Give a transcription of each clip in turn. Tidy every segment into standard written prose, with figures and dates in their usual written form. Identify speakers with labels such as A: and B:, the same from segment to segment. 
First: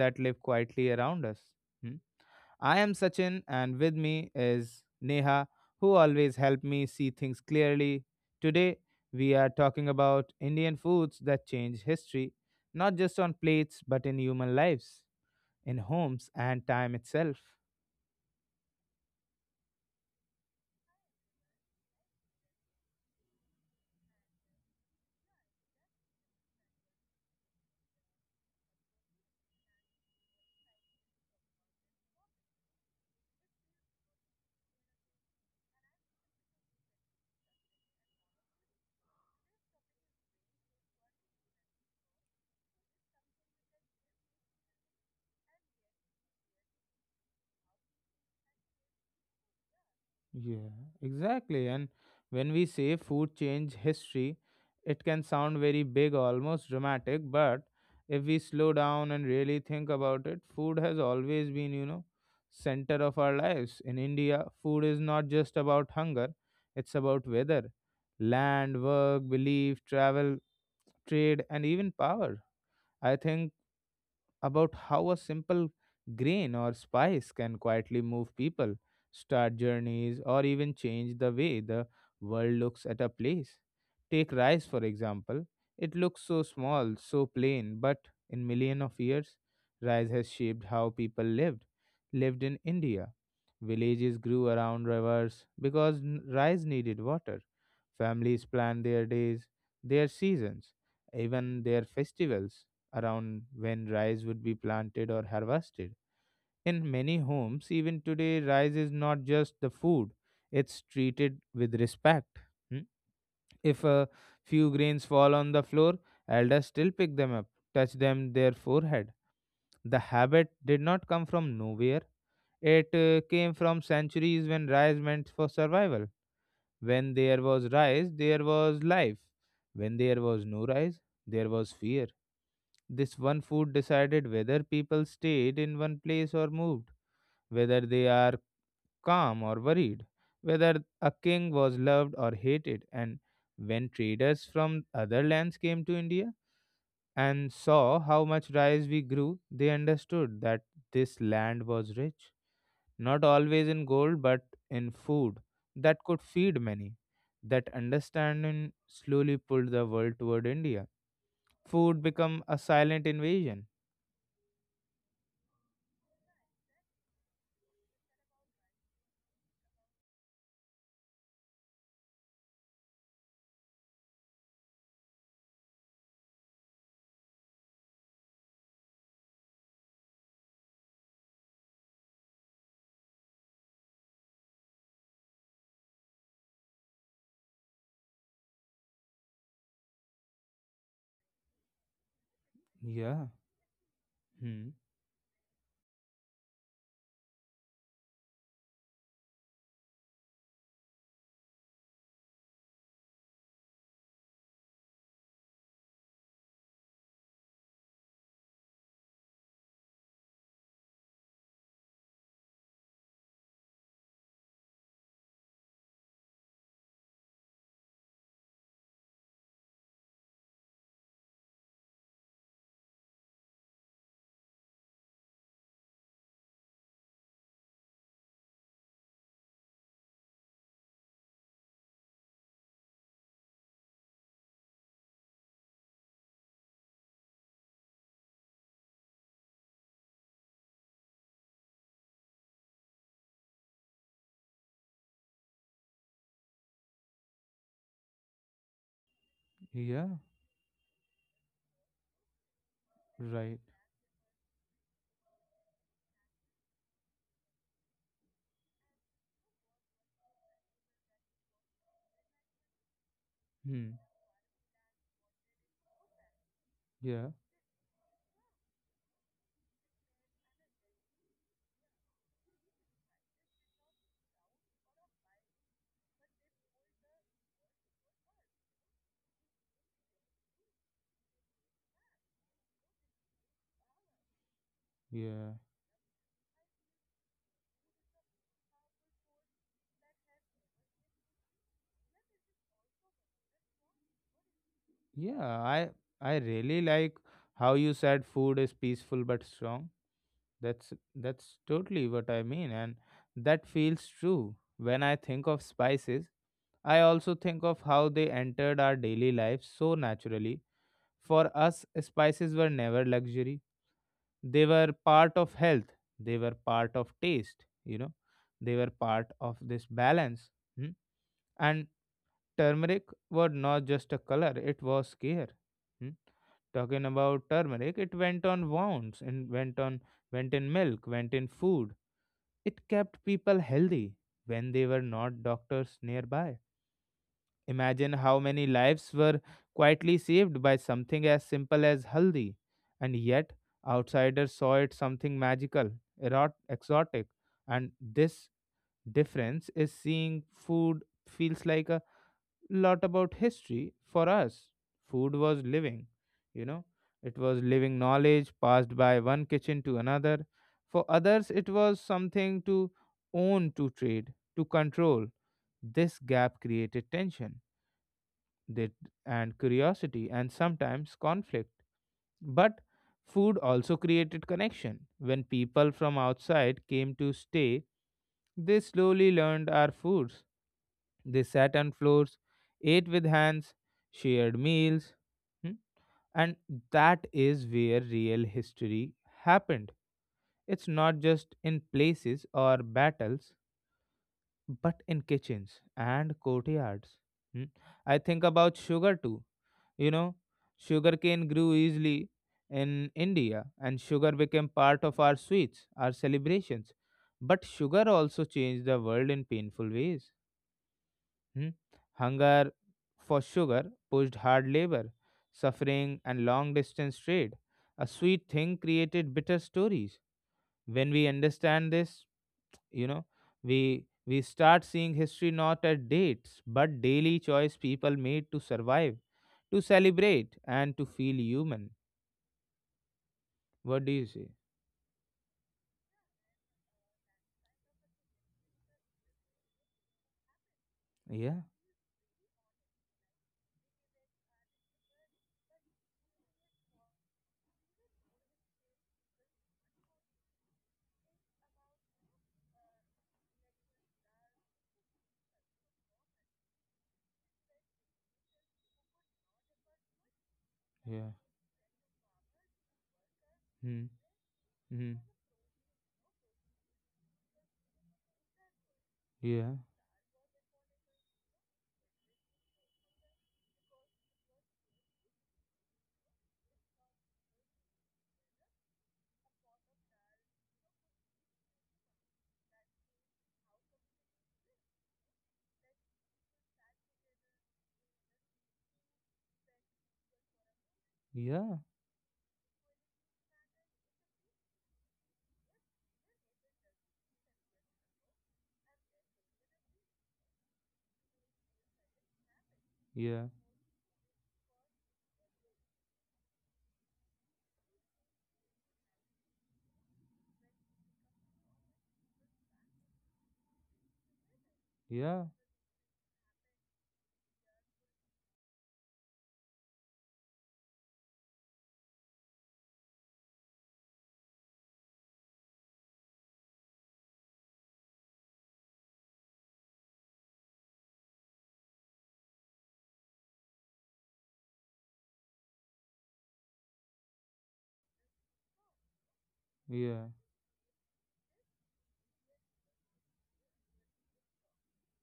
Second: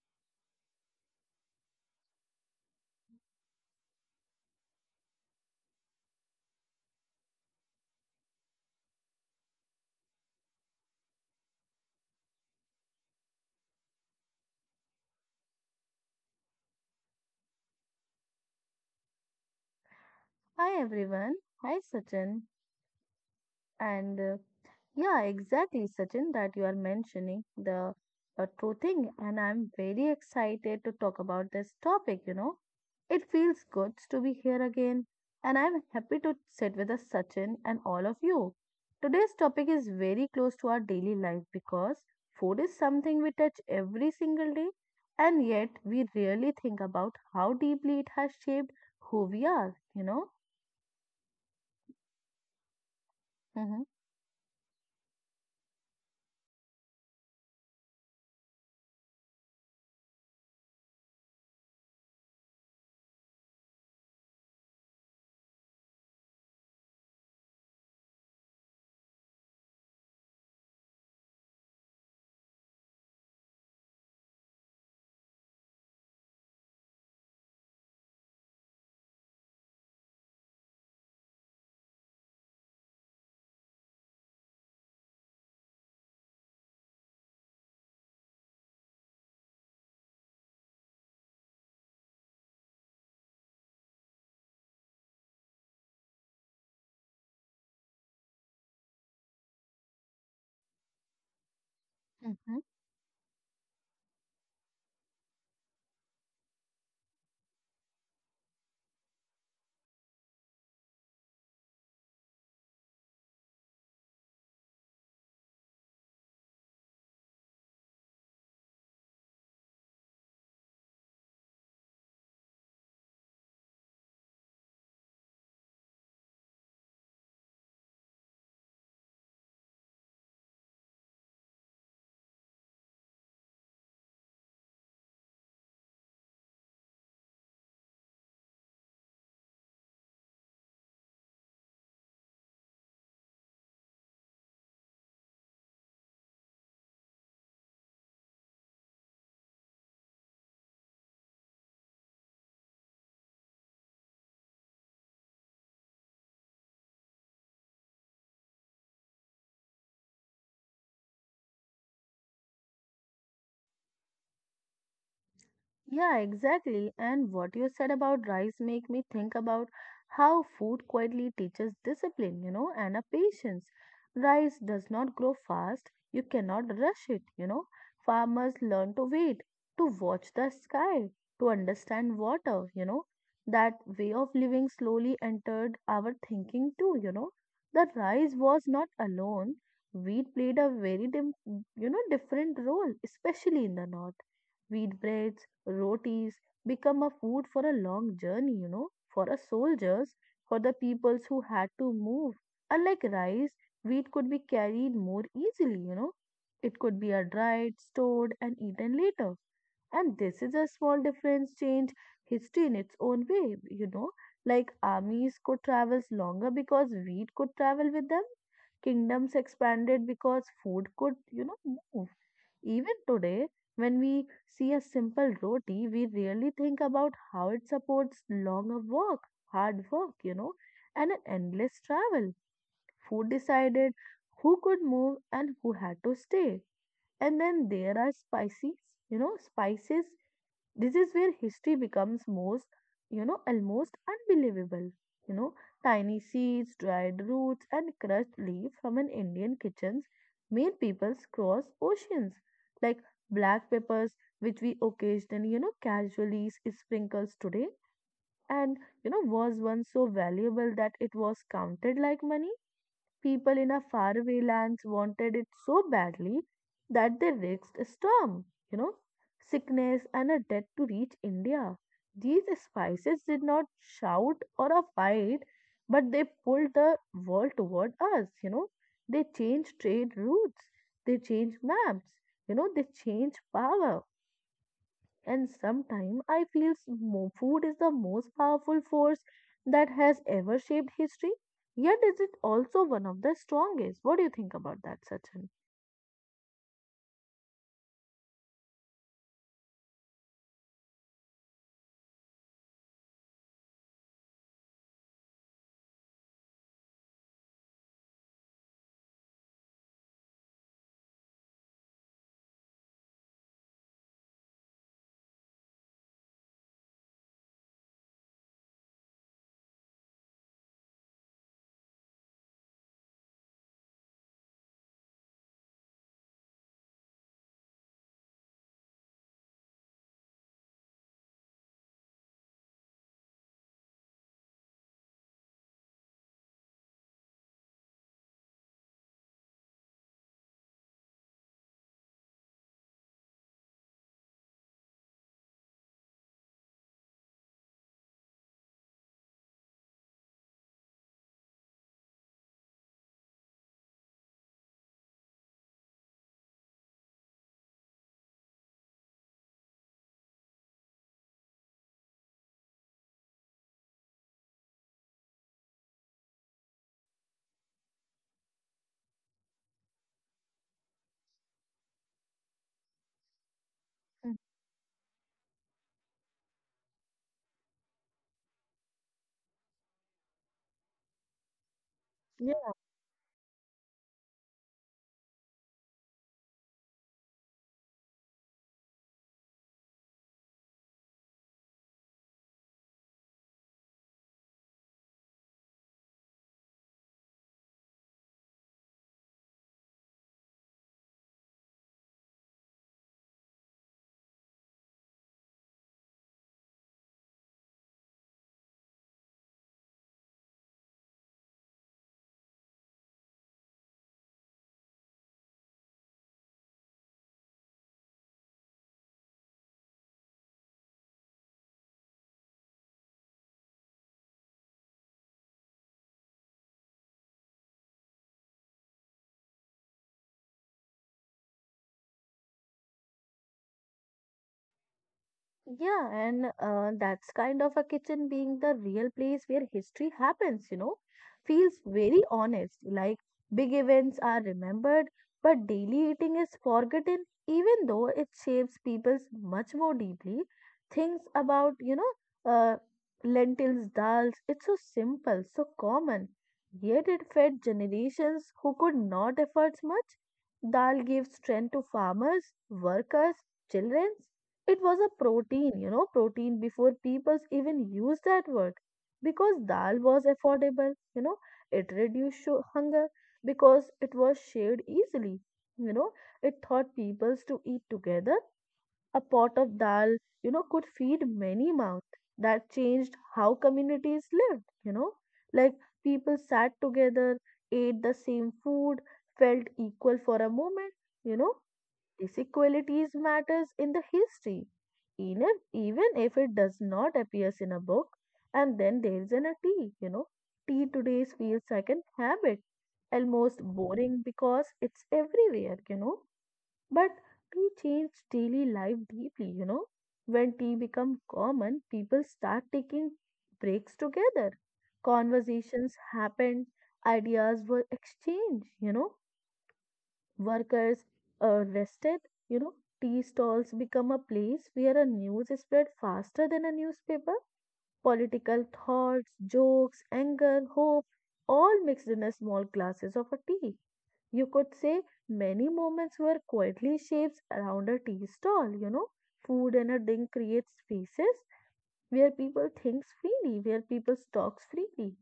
A: that live quietly around us. Hmm. I am Sachin, and with me is Neha, who always help me see things clearly. Today, we are talking about Indian foods that change history, not just on plates, but in human lives, in homes, and time itself.
B: Hi everyone. Hi Sachin. And yeah, exactly Sachin that you are mentioning the true thing and I'm very excited to talk about this topic, you know. It feels good to be here again and I'm happy to sit with us Sachin and all of you. Today's topic is very close to our daily life because food is something we touch every single day and yet we rarely think about how deeply it has shaped who we are, you know.
A: Yeah, exactly. And when we say food change history, it can sound very big, almost dramatic, but if we slow down and really think about it, food has always been, center of our lives. In India, food is not just about hunger, it's about weather, land, work, belief, travel, trade, and even power. I think about how a simple grain or spice can quietly move people, start journeys, or even change the way the world looks at a place. Take rice, for example. It looks so small, so plain, but in millions of years, rice has shaped how people lived. Lived in India, villages grew around rivers because rice needed water. Families planned their days, their seasons, even their
B: Mhm.
A: festivals around when rice would be planted or harvested. In many homes, even today, rice is not just the food, it's treated with respect. Hmm? If a few grains fall on the floor, elders still pick them up, touch them their forehead. The habit did not come from nowhere. It came from centuries when rice meant for survival. When there was rice, there was life. When there was no rice, there was fear. This one food decided whether people stayed in one place or moved, whether they are calm or worried, whether a king was loved or hated. And when traders from other lands came to India and saw how much rice we grew, they understood that this land was rich, not always in gold, but in food that could feed many. That understanding slowly pulled the world toward India. Food became a silent invasion.
B: Yeah, exactly. And what you said about rice make me think about how food quietly teaches discipline, you know, and a patience. Rice does not grow fast. You cannot rush it, you know. Farmers learn to wait, to watch the sky, to understand water, you know. That way of living slowly entered our thinking too, you know. The rice was not alone. Wheat played a very, dim, you know, different role,
A: Yeah.
B: especially in the north.
A: Hmm.
B: Wheat bread rotis become a food for a long journey, you know, for a soldiers, for the peoples who had to move. Unlike rice, wheat could be carried more easily, you know. It could be a dried, stored, and eaten later. And this is a small difference change history in its own way, you know. Like armies could travel longer because wheat could travel with them. Kingdoms expanded because food could, you know, move even today, when we see a simple roti, we really think about how it supports longer work, hard work, you know, and an endless travel. Food decided who could move and who had to stay. And then there are spices, you know, spices this is where history becomes most, you know, almost unbelievable. You know, tiny seeds, dried roots, and crushed leaves from an Indian kitchens
A: Yeah.
B: made people cross oceans, like
A: Right.
B: black peppers, which we occasionally, you know, casually sprinkles today, and you know, was once so valuable that it was counted like money. People in a
A: Hmm.
B: faraway lands wanted it so badly that
A: Yeah.
B: they risked a storm, you know, sickness, and a death to reach India. These spices did not shout or a fight, but they pulled the world toward us, you know. They changed trade routes, they changed maps, you know, they changed power. And
A: Yeah.
B: sometimes I feel food is the most powerful force that has ever shaped history. Yet, is it also one of the strongest? What do you think about that, Sachin?
A: Yeah. I really like how you said food is peaceful but strong. That's totally what I mean, and that feels true. When I think of spices, I also think of how they entered our daily lives so naturally. For us, spices were never luxury. They were part of health. They were part of taste. You know, they were part of this balance. Hmm? And turmeric was not just a color, it was care. Hmm? Talking about turmeric, it went on wounds and went in milk, went in food. It kept people healthy when they were not doctors nearby. Imagine how many lives were quietly saved by something as simple as haldi, and yet outsiders saw it something magical, exotic, and this difference is seeing food feels like a lot about history for us. Food was living, you know, it was living knowledge passed by one kitchen to another. For others, it was something to own, to trade, to control. This gap created tension that- and curiosity and sometimes conflict. But food also
B: Mm.
A: created connection. When people from outside came to stay, they slowly learned our foods they sat on floors, ate with hands, shared meals. Hmm? And that is where real history happened. It's not just in places or battles, but in kitchens and courtyards. Hmm? I think about sugar too. You know, sugarcane grew easily in India, and sugar became part of our sweets, our celebrations. But sugar also changed the world in painful ways. Hmm? Hunger for sugar pushed hard labor, suffering, and long distance trade. A sweet thing created bitter stories. When we understand this, you know, we start seeing history not at dates, but daily choice people made to survive, to celebrate, and to feel human. What do you say?
B: Yeah, and that's kind of a kitchen being the real place where history happens, you know,
A: Yeah,
B: feels very honest. Like big events are remembered, but daily eating is forgotten, even though it shapes people's much more deeply. Things about, you know, lentils, dals, it's so simple, so common, yet it fed generations who could not afford much. Dal
A: yeah,
B: gives strength to farmers, workers,
A: hmm,
B: children it was a
A: hmm,
B: protein, you know, protein before people even used that word. Because
A: yeah,
B: dal was affordable, you know, it reduced hunger because it was shared easily. You know, it taught peoples to eat together. A pot of dal, you know, could feed many mouths. That changed how communities lived, you know, like people sat together, ate the same food, felt equal for a moment, you know.
A: yeah,
B: Disequalities matters in the history, even if it does not appears in a book. And then there is an a tea, you know. Tea today feels like an habit,
A: yeah,
B: almost boring because it's everywhere, you know. But tea changed daily life deeply, you know. When tea become common, people start taking breaks together.
A: yeah,
B: Conversations happened, ideas were exchanged, you know workers rested, you know, tea stalls become a place where a news is spread faster than a newspaper. Political thoughts, jokes, anger, hope, all mixed in a small glasses of a tea. You could say many moments were quietly shapes around a tea stall, you know. Food and a
A: yeah,
B: drink creates spaces where people thinks freely, where people talks freely,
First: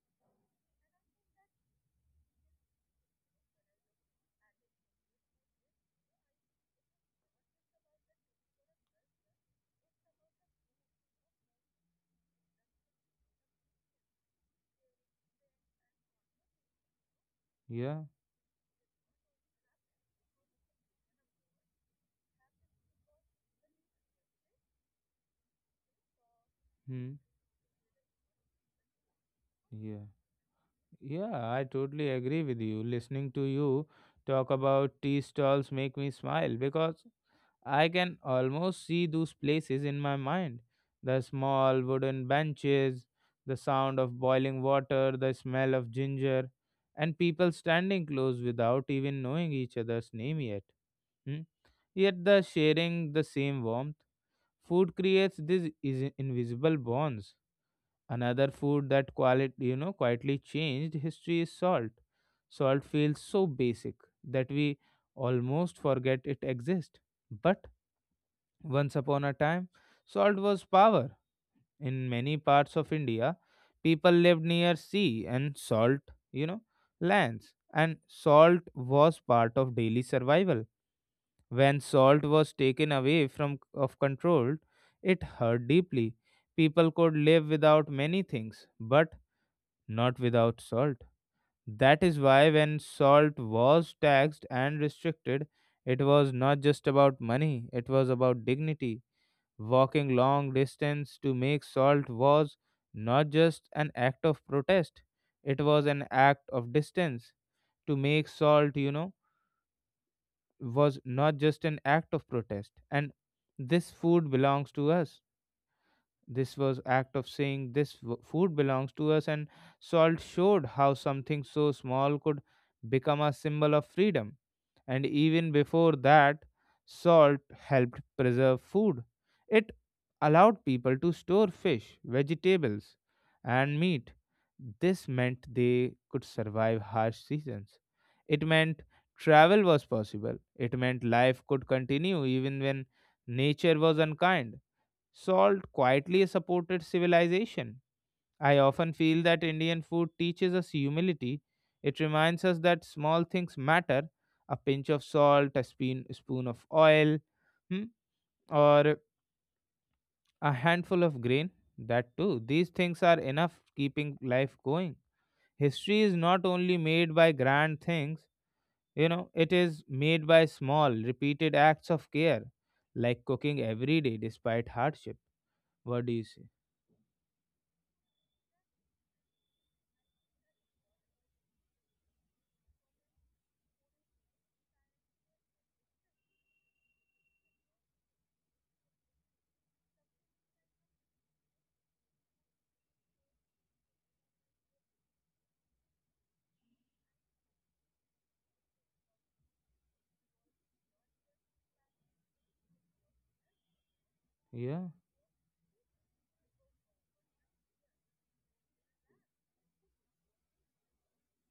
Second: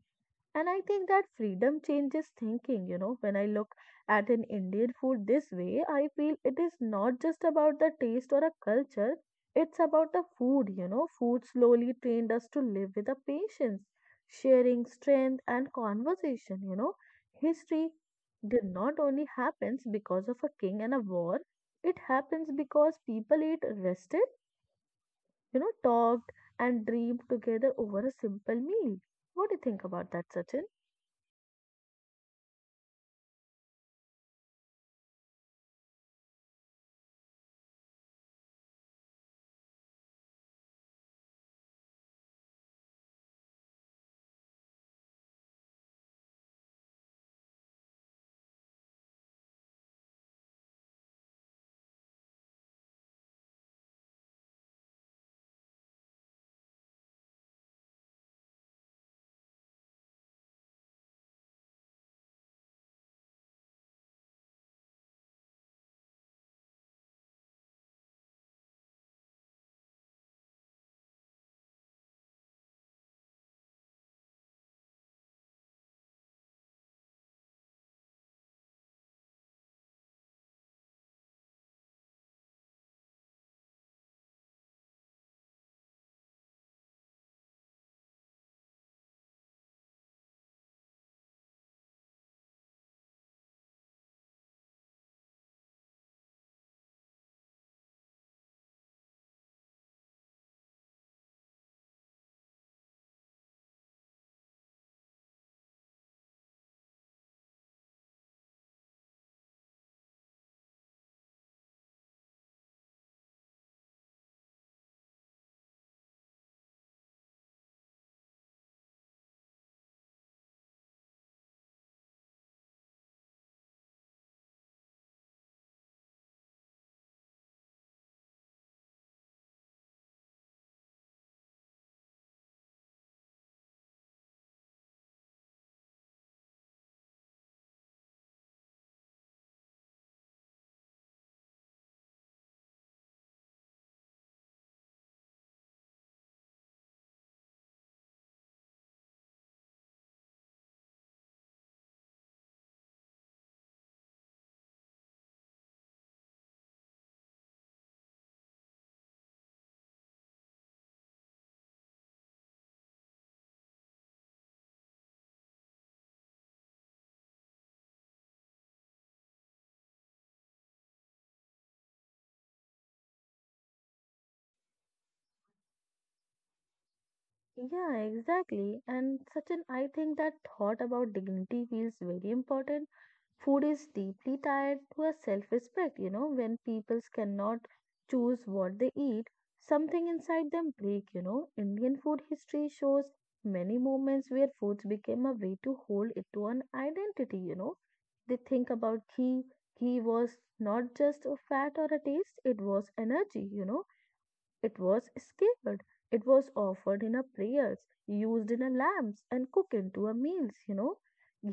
B: and I think that freedom changes thinking. You know, when I look at an Indian food this way, I feel it is not just about the taste or a culture, it's about the food. You know, food slowly trained us to live with a patience, sharing, strength, and conversation. You know, history
A: yeah,
B: did not only happens because of a king and a war, it happens because people ate rested, you know, talked and
A: hmm,
B: dreamed together over a simple meal. What do you think
A: yeah.
B: about that, Sachin?
A: Yeah, I totally agree with you. Listening to you talk about tea stalls make me smile because I can almost see those places in my mind. The small wooden benches, the sound of boiling water, the smell of ginger, and people standing close without even knowing each other's name yet. Hmm? Yet the sharing the same warmth, food creates these invisible bonds. Another food that you know quietly changed history is salt. Salt feels so basic that we almost forget it exists. But once upon a time, salt was power. In many parts of India, people lived near sea and salt, you know, lands. And salt was part of daily survival. When salt was taken away from of control, it hurt deeply. People could live without many things, but not without salt. That is why, when salt was taxed and restricted, it was not just about money, it was about dignity. Walking long distance to make salt was not just an act of protest, it was an act of distance. To make salt, you know, was not just an act of protest. And this food belongs to us this was act of saying this food belongs to us and salt showed how something so small could become a symbol of freedom. And even before that, salt helped preserve food. It allowed people to store fish, vegetables, and meat. This meant they could survive harsh seasons. It meant travel was possible. It meant life could continue even when nature was unkind. Salt quietly supported civilization. I often feel that Indian food teaches us humility. It reminds us that small things matter a pinch of salt, a spoon, spoon of oil, hmm, or a handful of grain. That too, these things are enough keeping life going. History is not only made by grand things, you know, it is made by small, repeated acts of care, like cooking every day despite hardship. What do you say?
B: Yeah, exactly. And Sachin, I think that thought about dignity feels very important. Food is deeply tied to a self-respect, you know, when peoples cannot choose what they eat, something inside them break, you know. Indian food history shows many moments where foods became a way to hold it to an identity, you know. They think about ghee. Ghee was not just a fat or a taste, it was energy, you know it
A: Yeah.
B: was scaled. It was offered in a prayers, used in a lamps, and cooked into a meals, you know.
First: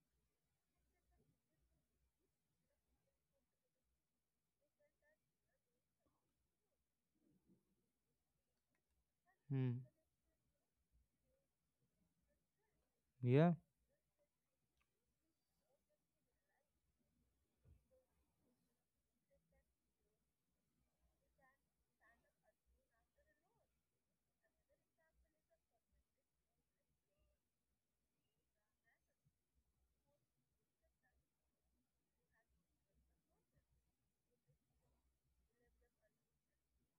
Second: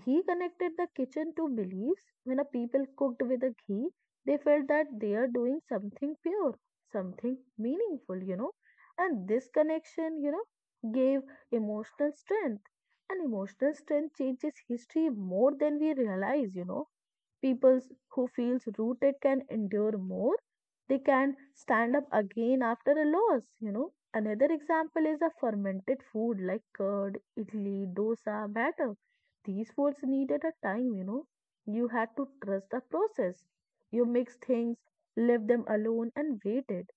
B: Ghee connected the kitchen to beliefs. When a people cooked with a ghee, they felt that they are doing something pure, something meaningful, you know. And this
A: Hmm.
B: connection, you know, gave emotional strength. And
A: Yeah.
B: emotional strength changes history more than we realize, you know. People who feels rooted can endure more. They can stand up again after a loss, you know. Another example is a fermented food like curd, idli, dosa, batter. These foods needed a time, you know. You had to trust the process. You mix things, leave them alone and waited.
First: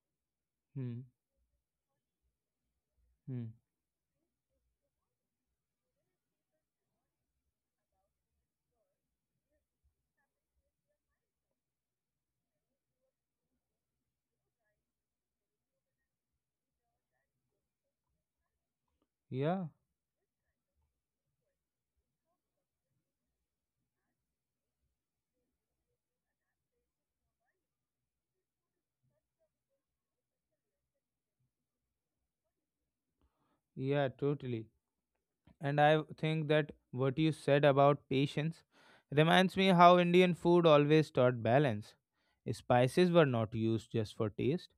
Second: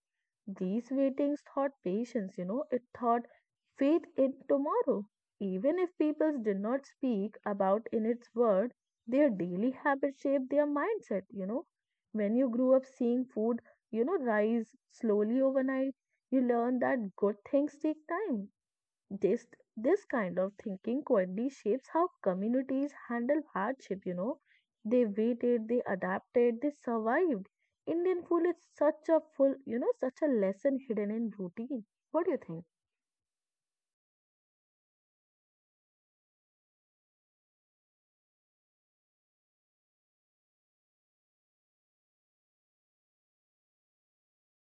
B: These
A: Hmm.
B: waitings taught patience, you know, it taught
A: Hmm.
B: faith in tomorrow. Even if people did not speak about in its word, their daily habits shaped their mindset, you know. When you grew up seeing food, you know, rise slowly overnight, you learn that good things take time this
A: Yeah.
B: this kind of thinking quietly shapes how communities handle hardship, you know. They waited, they adapted, they survived. Indian food is such a full, you know, such a lesson hidden in routine. What do you think?
A: Yeah. Totally. And I think that what you said about patience reminds me how Indian food always taught balance. Spices were not used just for taste.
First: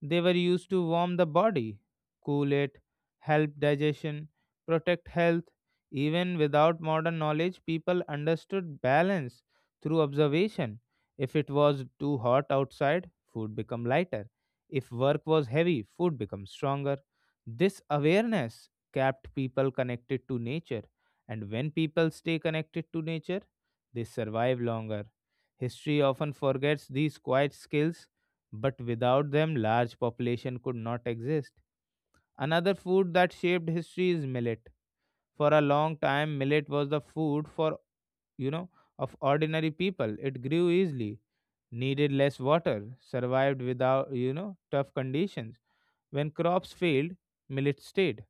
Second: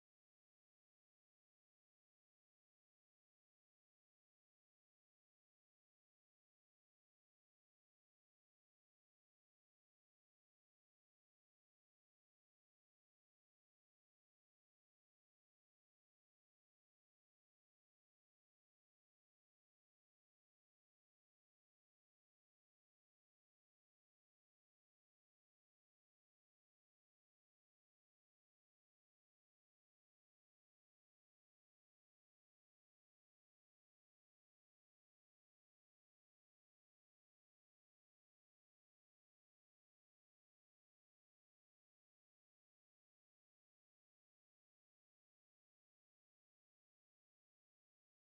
A: They were used to warm the body, cool it, help digestion, protect health. Even without modern knowledge, people understood balance through observation. If it was too hot outside, food became lighter. If work was heavy, food became stronger. This awareness kept people connected to nature. And when people stay connected to nature, they survive longer. History often forgets these quiet skills but without them large population could not exist. Another food that shaped history is millet. For a long time millet was the food for, you know, of ordinary people. It grew easily, needed less water, survived without, you know, tough conditions. When crops failed, millet stayed.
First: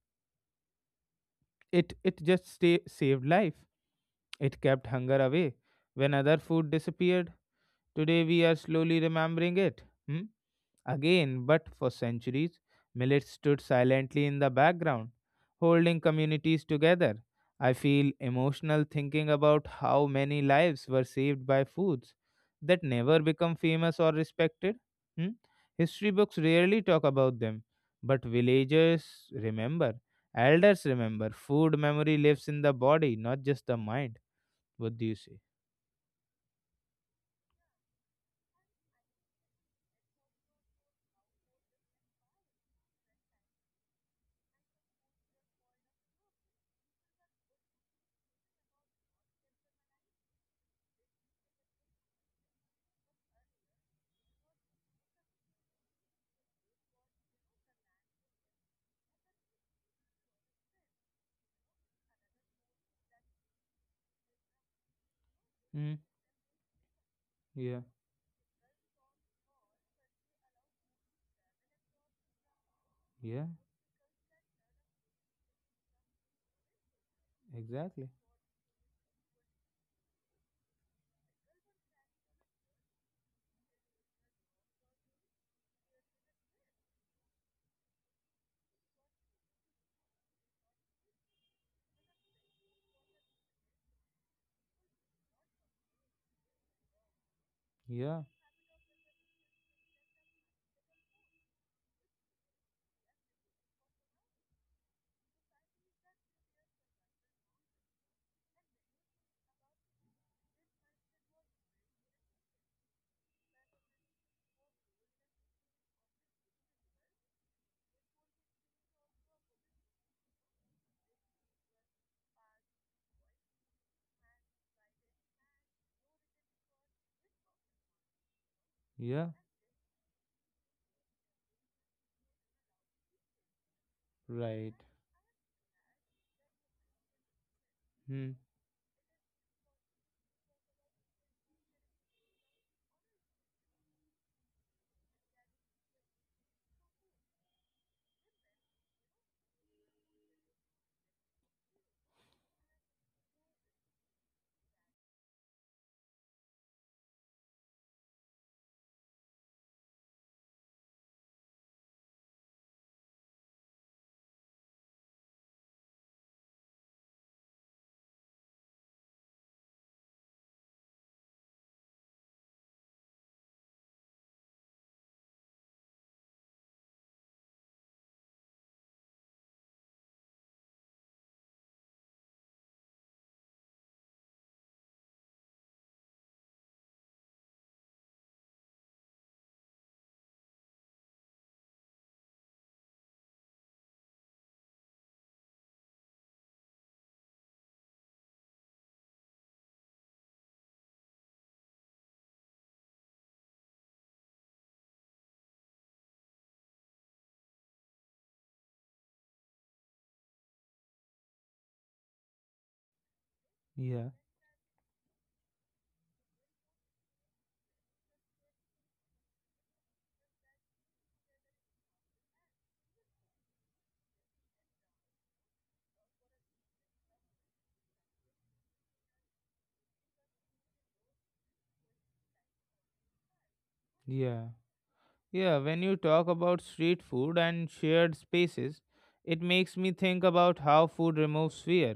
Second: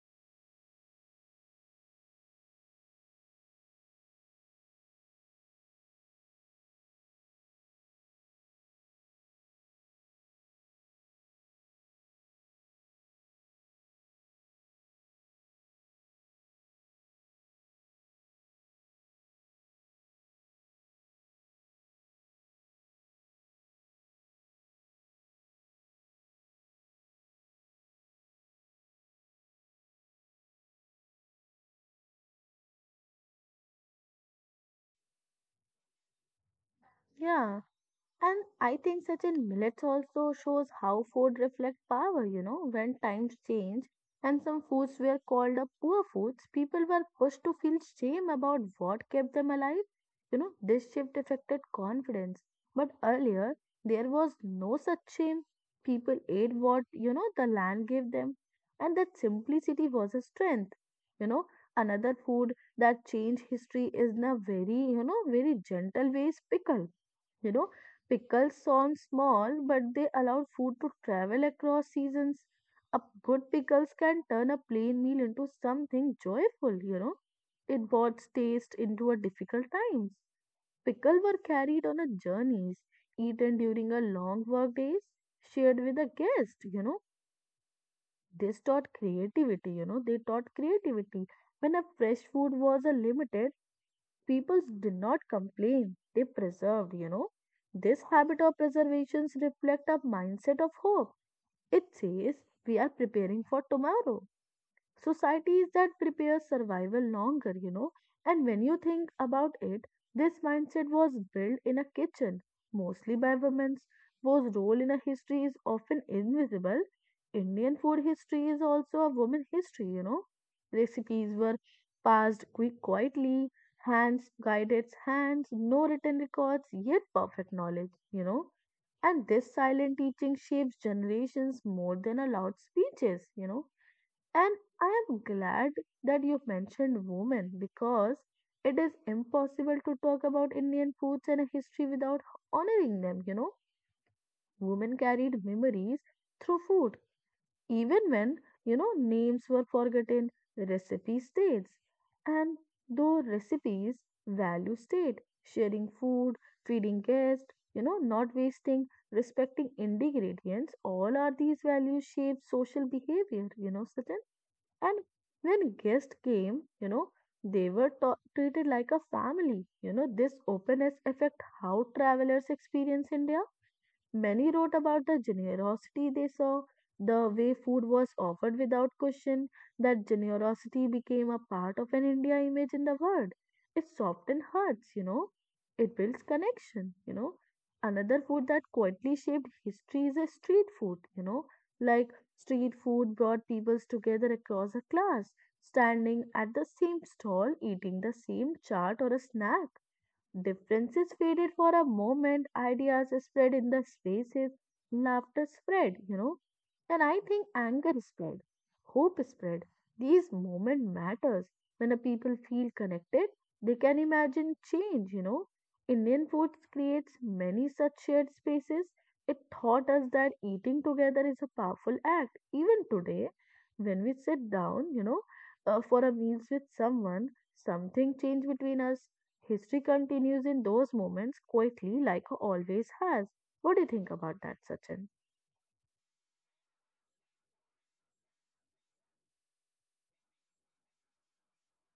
A: It just stay, saved life. It kept hunger away when other food disappeared. Today we are slowly remembering it. Hmm? Again, but for centuries, millet stood silently in the background, holding communities together. I feel emotional thinking about how many lives were saved by foods that never become famous or respected. Hmm? History books rarely talk about them, but villagers remember, elders remember. Food memory lives in the body, not just the mind. What do you say?
B: Yeah. And I think such a millets also shows how food reflects power, you know, when times change and some foods were called up poor foods, people were pushed to feel shame about what kept them alive. You know, this shift affected confidence. But earlier, there was no such shame. People ate what, you know, the land gave them. And that simplicity was a strength. You know, another food that changed history is in a very, you know, very
A: Hmm.
B: gentle ways pickle you know.
A: Yeah,
B: Pickles sound small, but they allow food to travel across seasons. A
A: yeah,
B: good pickles can turn a plain meal into something joyful, you know. It
A: exactly.
B: brought taste into a difficult times. Pickles were carried on a journeys, eaten during a long work days, shared with a guest, you know. This taught creativity, you know, they taught creativity. When a fresh food was a limited, people did not complain, they preserved. You know. This
A: Yeah,
B: habit of preservations reflect a mindset of hope. It says we are preparing for tomorrow societies that prepare survival longer, you know. And when you think about it, this mindset was built in a kitchen, mostly by women, whose role in a history is often invisible. Indian food history is also a woman history, you know. Recipes were passed quick quietly, hands guided hands, no written records, yet perfect knowledge, you know. And
A: yeah,
B: this silent teaching shapes generations more than a loud speeches, you know and
A: right.
B: I am glad that you've mentioned women because
A: Hmm.
B: it is impossible to talk about Indian foods and history without honoring them, you know. Women carried memories through food, even when, you know, names were forgotten, recipe states. And though recipes value state, sharing food, feeding guests, you know, not wasting, respecting ingredients, all are these values shape social behavior, you know, Sachin? And when guests came, you know, they were treated like a family. You know, this openness affect how travelers experience India. Many wrote about the generosity they saw, the way food was offered without question. That generosity became a part of an India image in the world. It softens hearts, you know. It builds connection, you know. Another food that quietly shaped history is a street food, you know. Like street food brought peoples together across a class, standing at the same stall, eating the same chaat or a snack. Differences faded for a moment, ideas spread in the spaces, laughter spread, you know, and I think anger spread, hope spread. These moment matters. When a people feel connected, they can
A: Yeah,
B: imagine change, you know. Indian food creates many such shared spaces. It taught us that eating together is a powerful act. Even today, when we sit down, you know, for a meals with someone, something changed between us. History continues in those moments quietly, like it always has. What do you think about
A: yeah,
B: that, Sachin?
A: yeah. When you talk about street food and shared spaces, it makes me think about how food removes fear.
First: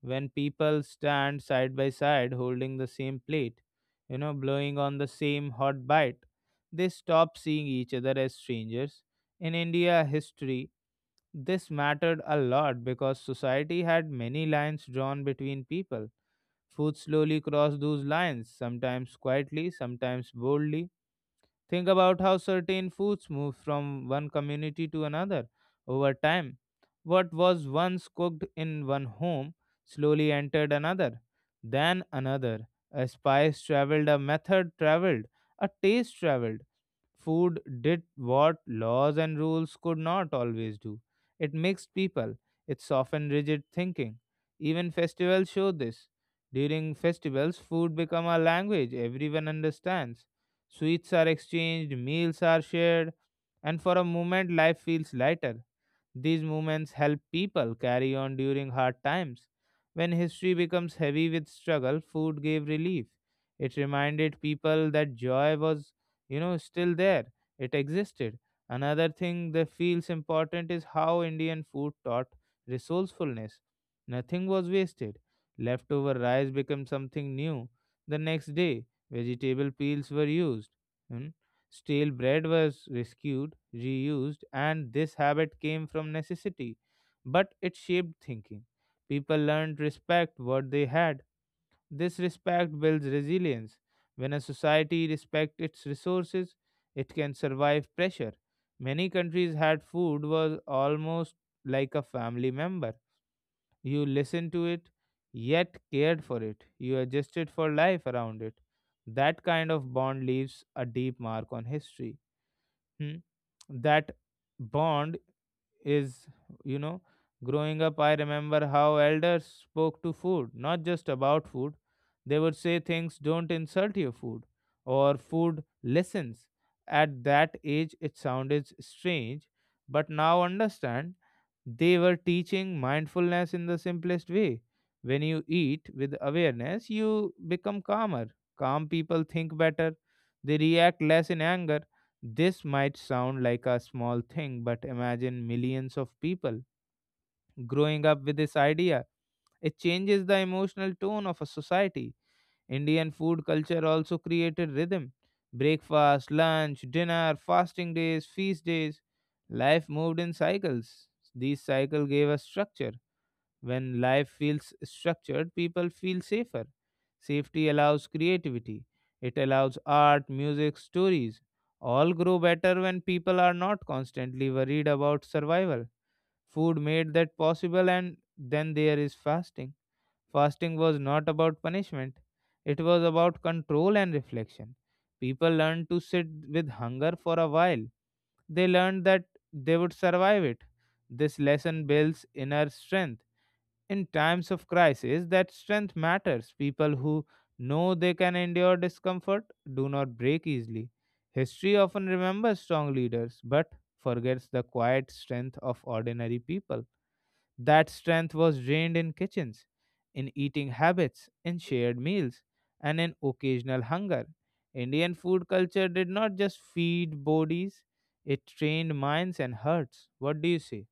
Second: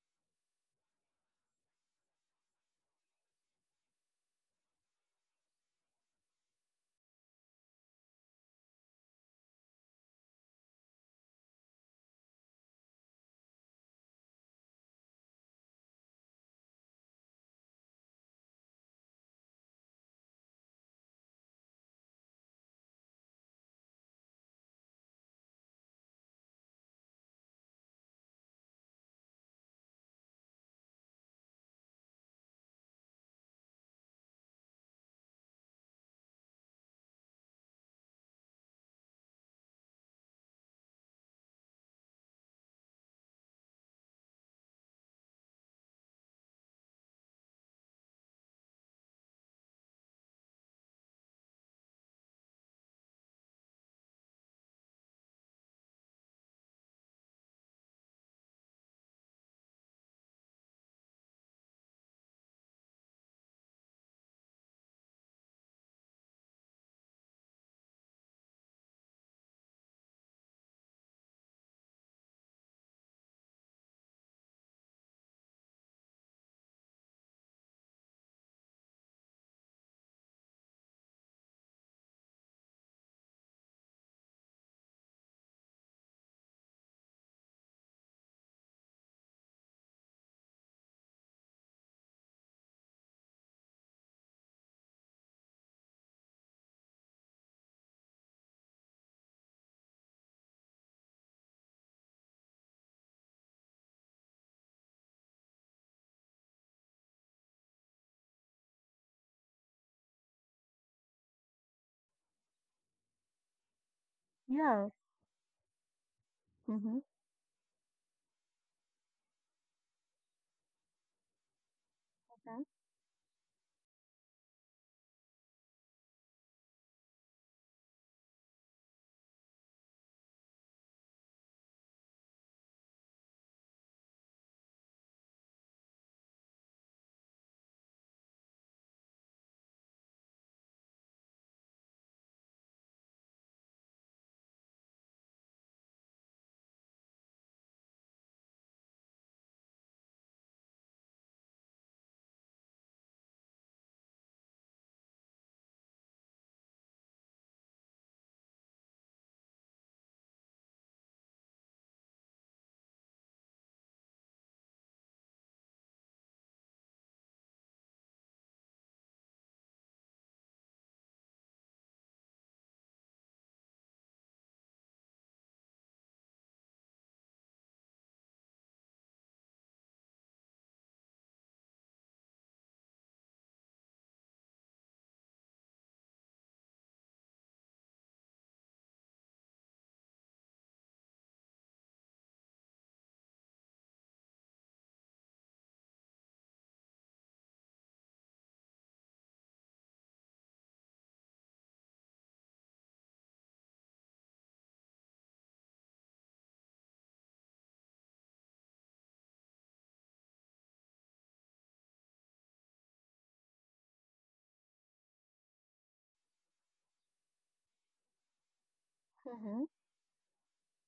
A: When people stand side by side holding the same plate, you know, blowing on the same hot bite, they stop seeing each other as strangers. In India history, this mattered a lot because society had many lines drawn between people. Food slowly crossed those lines, sometimes quietly, sometimes boldly. Think about how certain foods move from one community to another over time. What was once cooked in one home slowly entered another, then another. A spice traveled, a method traveled, a taste traveled. Food did what laws and rules could not always do. It mixed people, it softened rigid thinking. Even festivals show this. During festivals, food become a language everyone understands. Sweets are exchanged, meals are shared, and for a moment life feels lighter. These movements help people carry on during hard times. When history becomes heavy with struggle, food gave relief. It reminded people that joy was, you know, still there. It existed. Another thing that feels important is how Indian food taught resourcefulness. Nothing was wasted. Leftover rice became something new. The next day, vegetable peels were used. Hmm? Stale bread was rescued, reused, and this habit came from necessity, but it shaped thinking. People learned respect what they had. This respect builds resilience. When a society respects its resources, it can survive pressure. Many countries had food was almost like a family member. You listened to it, yet cared for it. You adjusted for life around it. That kind of bond leaves a deep mark on history. Hmm. That
B: Yeah.
A: bond is, you
B: Mm-hmm.
A: know, growing up, I remember how elders spoke to food, not just about food. They would
B: Mhm,
A: say things, don't insult your food, or food listens. At that age, it sounded strange, but now understand they were teaching mindfulness in the simplest way. When you eat with awareness, you become calmer. Calm people think better, they react less in anger. This might sound like a small thing, but imagine millions of people growing up with this idea. It changes the emotional tone of a society. Indian food culture also created rhythm. Breakfast, lunch, dinner, fasting days, feast days. Life moved in cycles. These cycles gave us structure. When life feels structured, people feel safer. Safety allows creativity. It allows art, music, stories. All grow better when people are not constantly worried about survival. Food made that possible, and then there is fasting. Fasting was not about punishment, it was about control and reflection. People learned to sit with hunger for a while. They learned that they would survive it. This lesson builds inner strength. In times of crisis, that strength matters. People who know they can endure discomfort do not break easily. History often remembers strong leaders but forgets the quiet strength of ordinary people. That strength was drained in kitchens, in eating habits, in shared meals, and in occasional hunger. Indian food culture did not just feed bodies, it trained minds and
B: mhm.
A: hearts. What do you say?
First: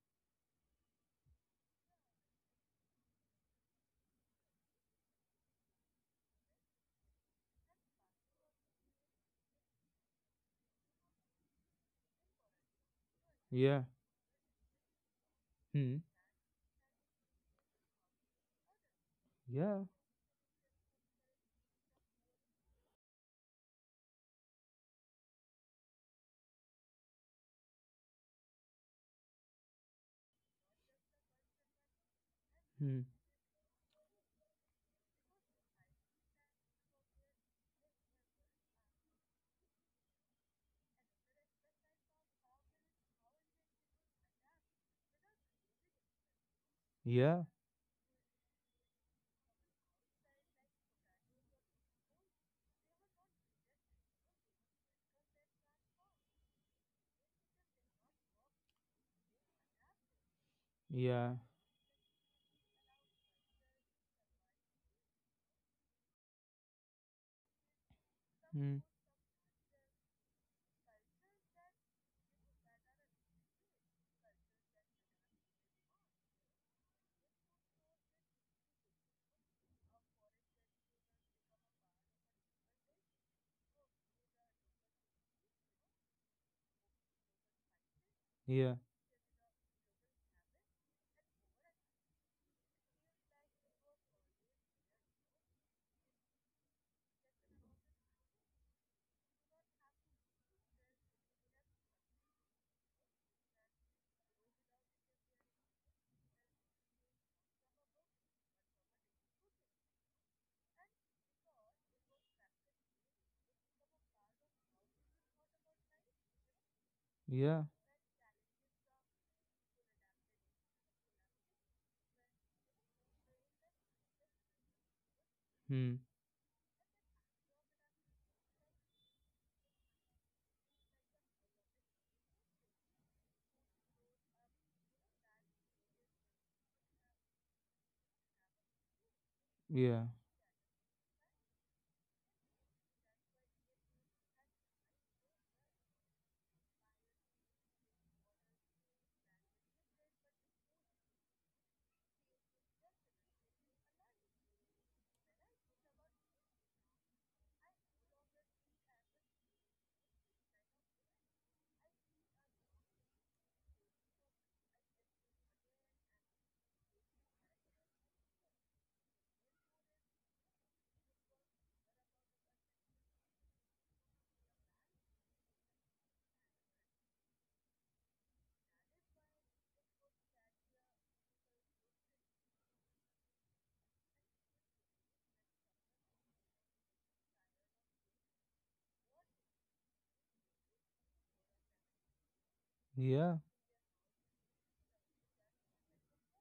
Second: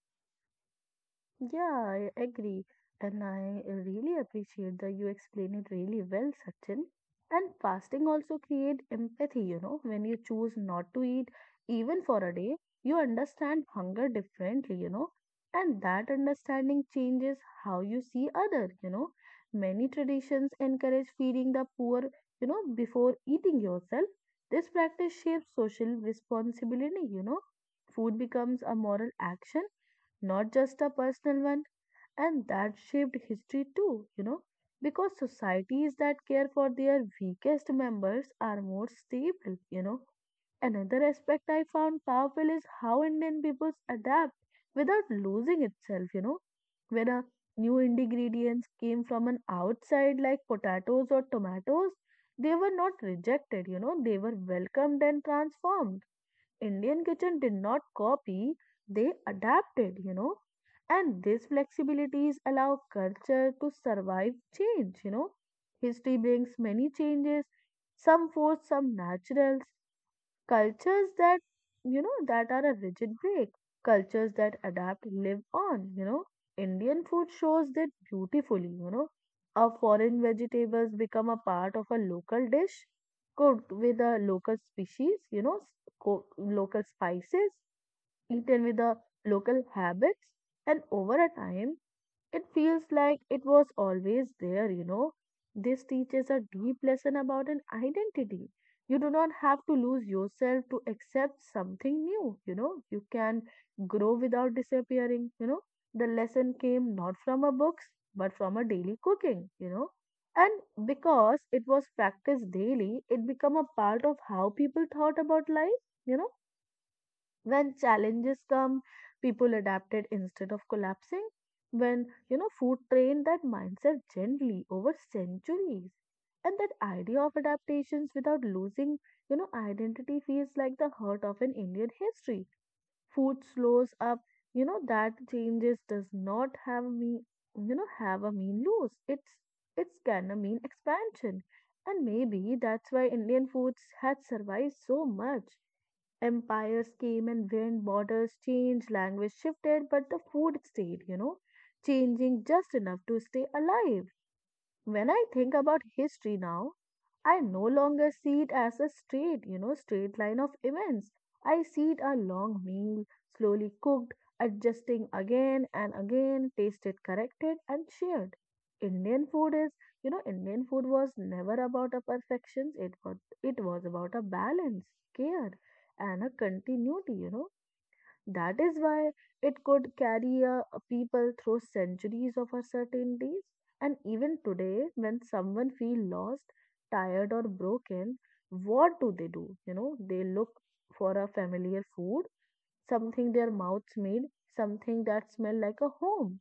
B: Yeah, I agree. And I really appreciate that you explain it really well, Sachin. And fasting also create empathy, when you choose not to eat even for a day, you understand
A: Yeah.
B: hunger differently, and
A: Hmm.
B: that understanding changes how you see other, you know.
A: Yeah.
B: Many traditions encourage feeding the poor, before eating yourself. This practice shapes social responsibility, you know. Food becomes a moral action not just a personal one. And that
A: Hmm.
B: shaped history too, because societies that care for their weakest members are more stable, you know. Another aspect I found powerful is how Indian peoples adapt without losing itself, you know. When a
A: Yeah.
B: new ingredients came from an outside like potatoes or tomatoes, they were not rejected, they were welcomed and transformed. Indian kitchen did not copy, they adapted, you know. And
A: Yeah.
B: these flexibilities allow culture to survive change, you know. History brings many changes, some forced,
A: Hmm.
B: some natural. Cultures that, that are a rigid break. Cultures that adapt live on, you know. Indian food shows that beautifully, you know. A foreign vegetables become a part of a local dish, cooked with a local species, local spices, eaten
A: Yeah.
B: with the local habits, and over a time it feels like it was always there, you know. This teaches a deep lesson about an identity. You do not have to lose yourself to accept something new, you know. You can grow without disappearing, you know. The lesson came not from a books, but from a daily cooking, you know. And because it was practiced daily, it became a part of how people thought about life, you know.
A: Yeah.
B: When challenges come, people adapted instead of collapsing. When, food trained that mindset gently over
A: Hmm.
B: centuries. And that idea of adaptations without losing, identity feels like the heart of an Indian history. Food slows up, that changes does not have me, have a mean lose. It's
A: Yeah.
B: gonna mean expansion. And maybe that's why Indian foods had survived so much. Empires came and went, borders changed, language shifted, but the food stayed, changing just enough to stay alive. When I think about history now, I no longer see it as a straight line of events. I see it a long meal, slowly cooked, adjusting again and again, tasted, corrected, and shared. Indian food is, you know, Indian food was never about a perfection. It was about a balance, care, and a continuity, you know. That is why it could carry a people through centuries of uncertainties. And even today, when someone feels lost, tired, or broken, what do they do? You know, they look for a familiar food, something
A: Yeah.
B: their mouths made, something that smells like a home.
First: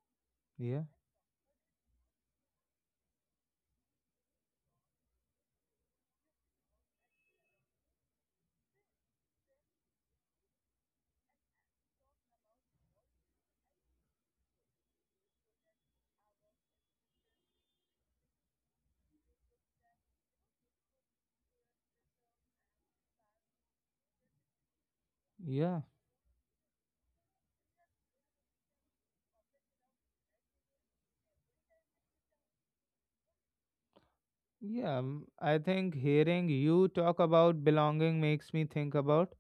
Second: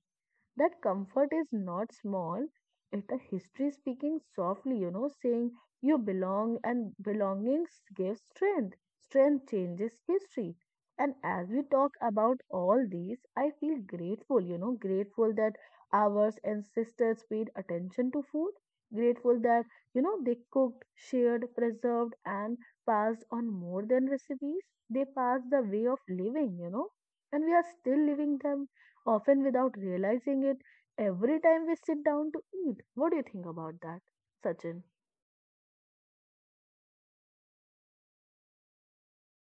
B: That
A: Yeah.
B: comfort is not small. It a history speaking softly, saying you belong, and belongings give strength. Strength changes history. And as we talk about all these, I feel grateful, grateful that our ancestors paid attention to food, grateful that they cooked, shared, preserved, and passed on more than recipes. They passed the
A: Yeah.
B: way of living, and we are still living them often without realizing it, every time we sit down to eat. What do you think about that, Sachin?
A: Yeah. I think hearing you talk about belonging makes me think about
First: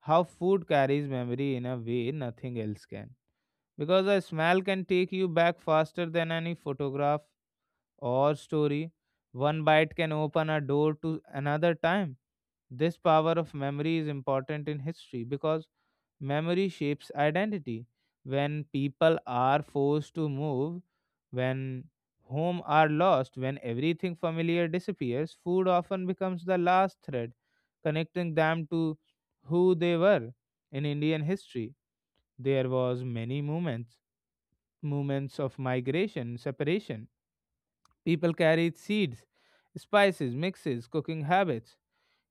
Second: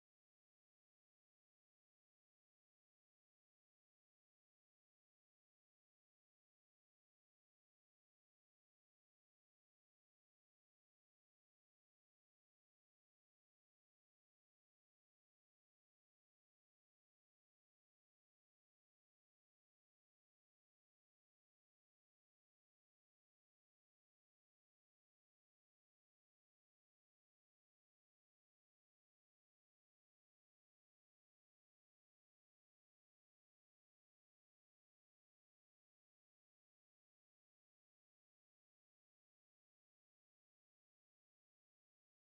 A: how food carries memory in a way nothing else can. Because a smell can take you back faster than any photograph or story. One bite can open a door to another time. This power of memory is important in history because memory shapes identity. When people are forced to move, when home are lost, when everything familiar disappears, food often becomes the last thread connecting them to who they were. In Indian history, there was many movements, movements of migration, separation. People carried seeds, spices, mixes, cooking habits.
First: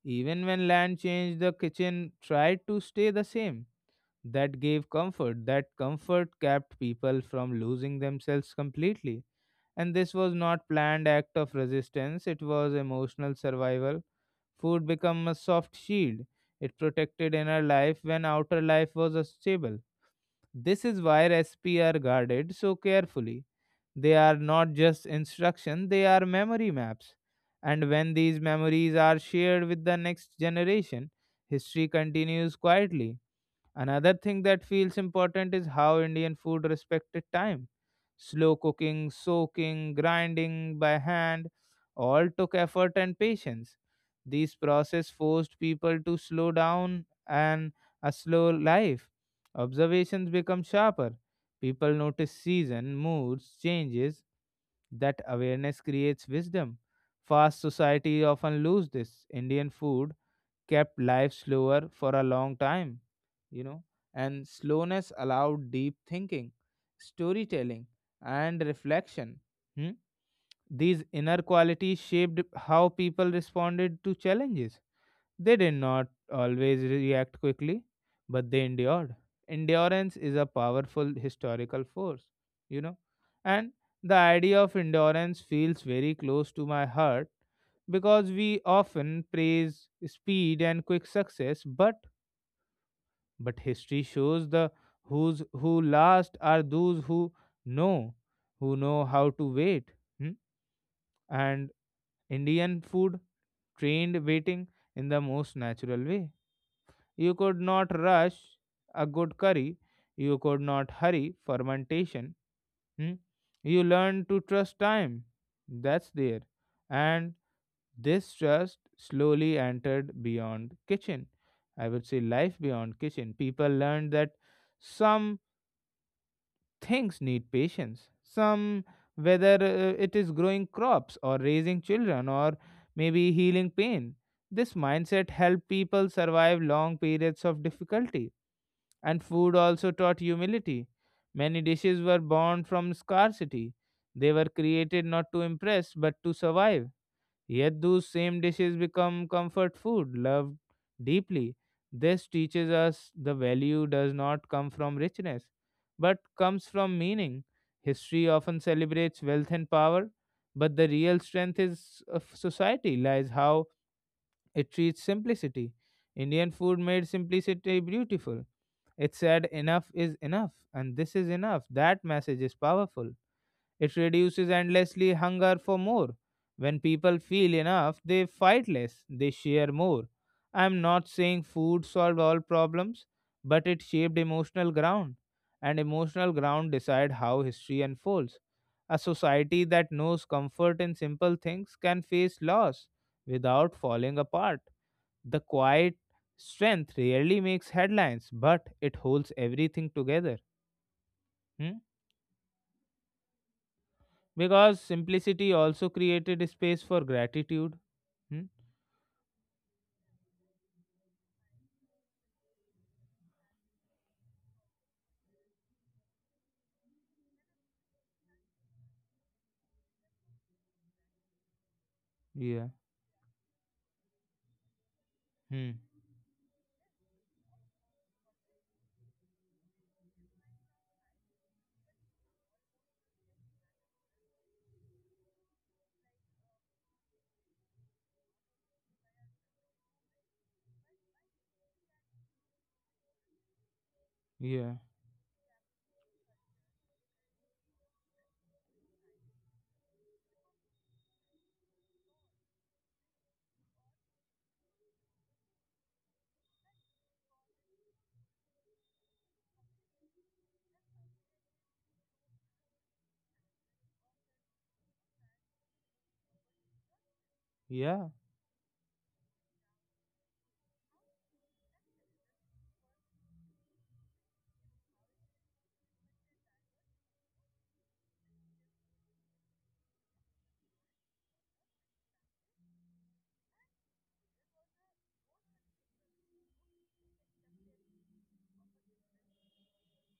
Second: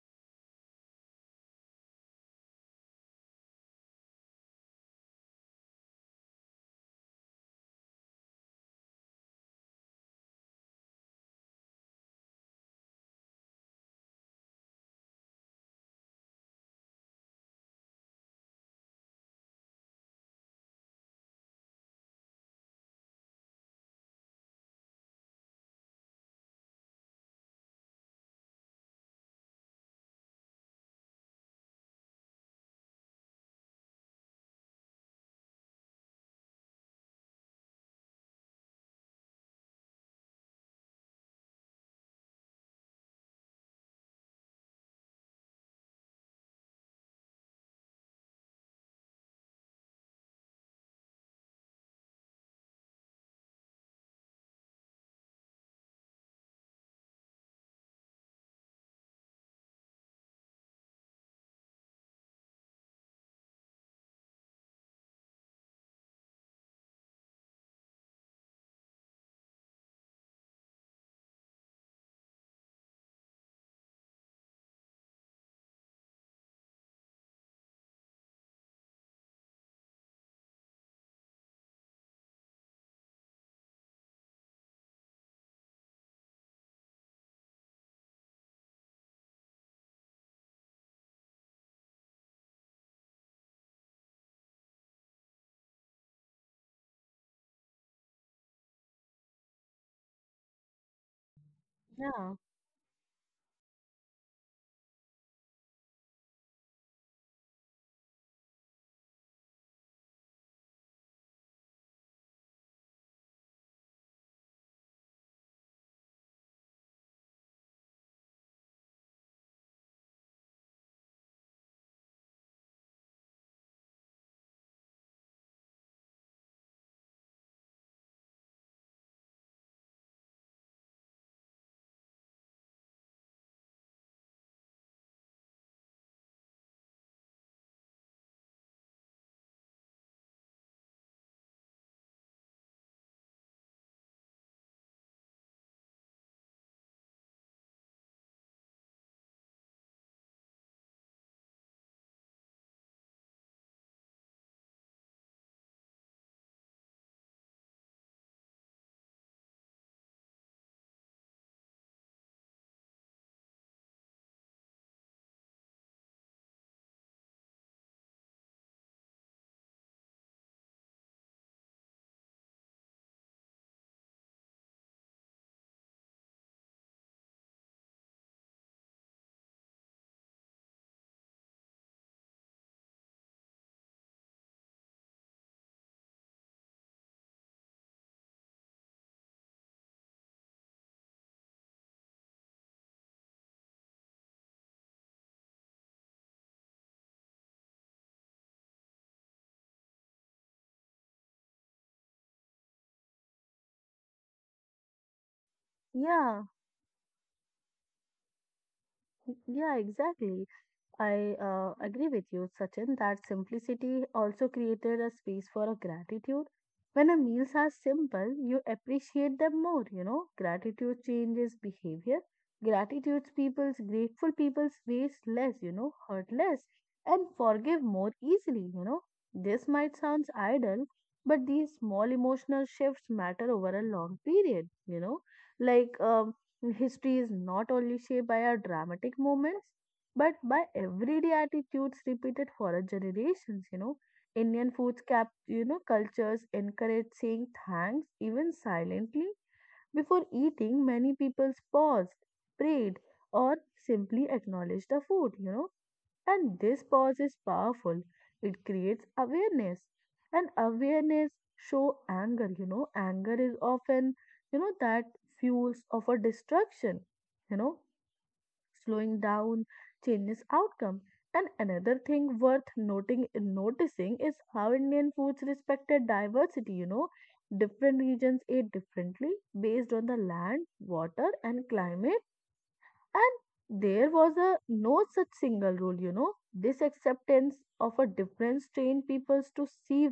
A: Even when land changed, the kitchen tried to stay the same that gave comfort. That comfort kept people from losing themselves completely. And this was not planned act of resistance, it was emotional survival. Food became a soft shield. It protected inner life when outer life was unstable. This is why recipes are guarded so carefully. They are not just instruction, they are memory maps. And when these memories are shared with the next generation, history continues quietly. Another thing that feels important is how Indian food respected time. Slow cooking, soaking, grinding by hand all took effort and patience. These process forced people to slow down and a slow life. Observations become sharper. People notice season, moods, changes. That awareness creates wisdom. Fast society often lose this. Indian food kept life slower for a long time, you know, and slowness allowed deep thinking, storytelling, and reflection. Hmm? These inner qualities shaped how people responded to challenges. They did not always react quickly, but they endured. Endurance is a powerful historical force, you know, and the idea of endurance feels very close to my heart because we often praise speed and quick success, but history shows the who's who last are those know, who know how to wait. Hmm? And
B: Yeah,
A: Indian food trained waiting in the most natural way. You could not rush a good curry. You could not hurry fermentation. Hmm? You learn to trust time. That's there. And this trust slowly entered beyond kitchen. I would say life beyond kitchen. People learned that some things need patience. Some, whether it is growing crops or raising children or maybe healing pain. This mindset helped people survive long periods of difficulty, and food also taught humility. Many dishes were born from scarcity. They were created not to impress but to survive. Yet those same dishes become comfort food, loved deeply. This teaches us the value does not come from richness, but comes from meaning. History often celebrates wealth and power, but the real strength is of society lies how it treats simplicity. Indian food made simplicity beautiful. It said enough is enough, and this is enough. That message is powerful, it reduces endlessly hunger for more. When people feel enough, they fight less, they share more. I'm not saying food solved all problems, but it shaped emotional ground, and emotional ground decide how history unfolds. A society that knows comfort in simple things can face loss without falling apart. The quiet strength rarely makes headlines, but it holds everything together. Hmm? Because simplicity also created
B: yeah,
A: space for gratitude. Hmm?
B: yeah, exactly. I agree with you, Sachin, that simplicity also created a space for a gratitude. When our meals are simple, you appreciate them more, you know. Gratitude changes behavior.
A: Yeah.
B: Gratitude people's grateful people's waste less,
A: Hmm.
B: hurt less, and forgive more easily, you know. This might sound idle, but these small emotional shifts matter over a long period, you know. Like history is not only shaped by our dramatic moments but by everyday attitudes repeated for a generations, you know.
A: Yeah.
B: Indian foods cultures encourage saying thanks even silently. Before eating, many people paused, prayed, or simply acknowledged the food, you know. And this pause is powerful. It creates awareness. And awareness show anger, you know. Anger is often that fuels of a destruction, you know.
A: Yeah.
B: Slowing down changes outcome. And another thing worth noting noticing is how Indian foods respected diversity, you know. Different regions ate differently based on the land, water, and climate, and there was a no such single rule, you know. This acceptance of a difference trained peoples to see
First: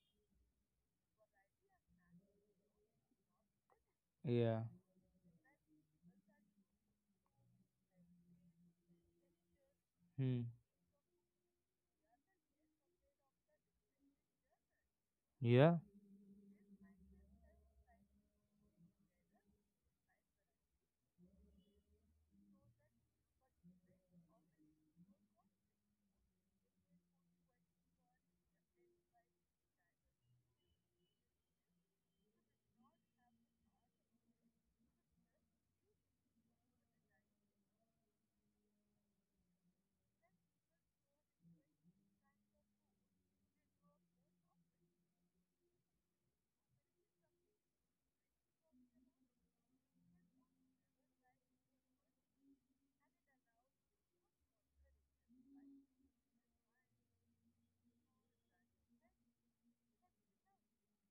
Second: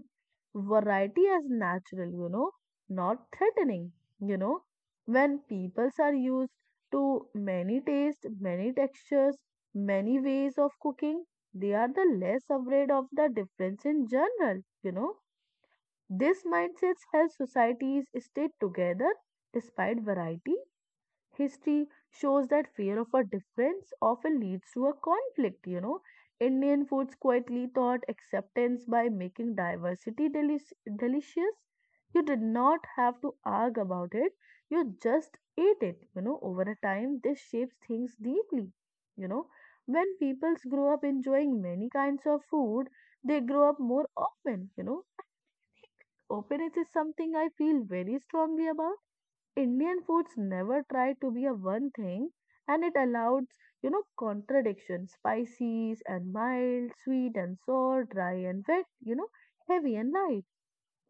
B: variety as natural, not threatening, you
A: Yeah.
B: know. When peoples are used to many tastes, many textures, many
A: Hmm.
B: ways of cooking, they are the less afraid of the difference in general, you know.
A: Yeah.
B: This mindset helps societies stay together despite variety. History shows that fear of a difference often leads to a conflict, you know. Indian foods quietly taught acceptance by making delicious. You did not have to argue about it, you just ate it, you know. Over a time, this shapes things deeply, you know. When peoples grow up enjoying many kinds of food, they grow up more open, you know. Openness is something I feel very strongly about. Indian foods never tried to be a one thing, and it allowed, contradiction, spices and mild, sweet and sour, dry and wet, heavy and light,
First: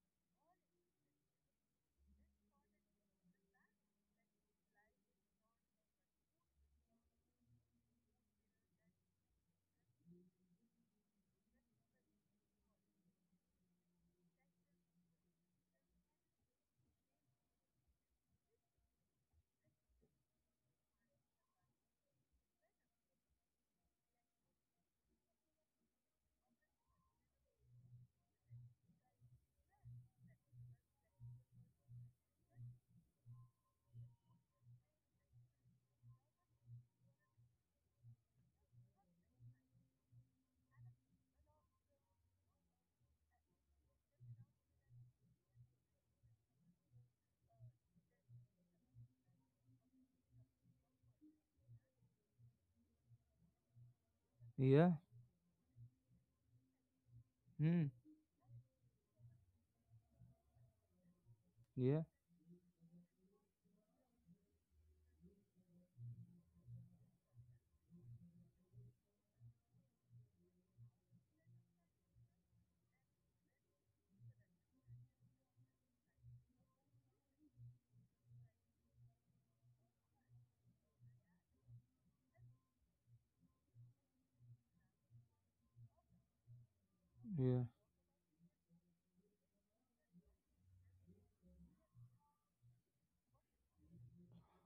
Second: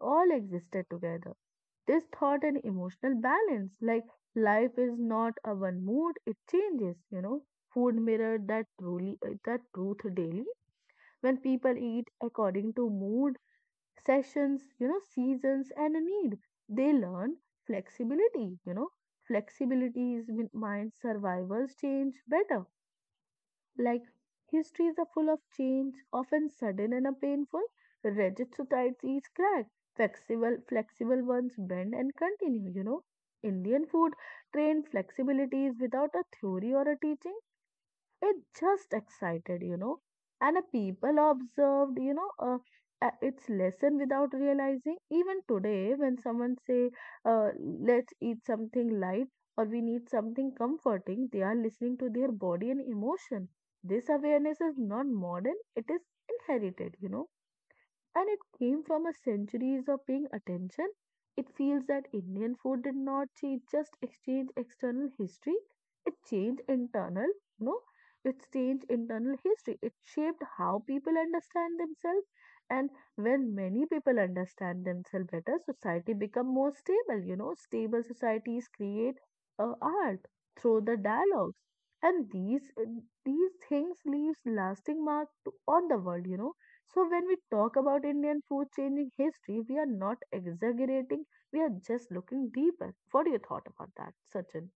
B: all existed together. This thought an emotional balance, like life is not a one mood, it changes, you know. Food mirrored that truly that truth daily. When people eat according to mood sessions, seasons, and a need. They learn flexibility, you know. Flexibility is with mind survivors change better. Like histories are full of change, often sudden and a painful. Rigid societies crack. Flexible ones bend and continue, you know. Indian food trained flexibilities without a theory or a teaching. It just excited, and a people observed, its lesson without realizing. Even today, when someone say, uh, "Let's eat something light" or "We need something comforting," they are listening to their body and emotion. This awareness is
A: Yeah.
B: not modern; it is inherited, you know,
A: Hmm.
B: and it came from a centuries of paying attention. It feels that
A: Yeah.
B: Indian food did not change, just exchange external history. It changed internal, you know, it changed internal history. It shaped how people understand themselves. And when many people understand themselves better, society become more stable. You know, stable societies create art through the dialogues, and these things leaves lasting mark on the world. You know, so when we
A: Yeah.
B: talk about Indian food changing history, we are not exaggerating, we are just looking deeper. What do you thought about that, Sachin?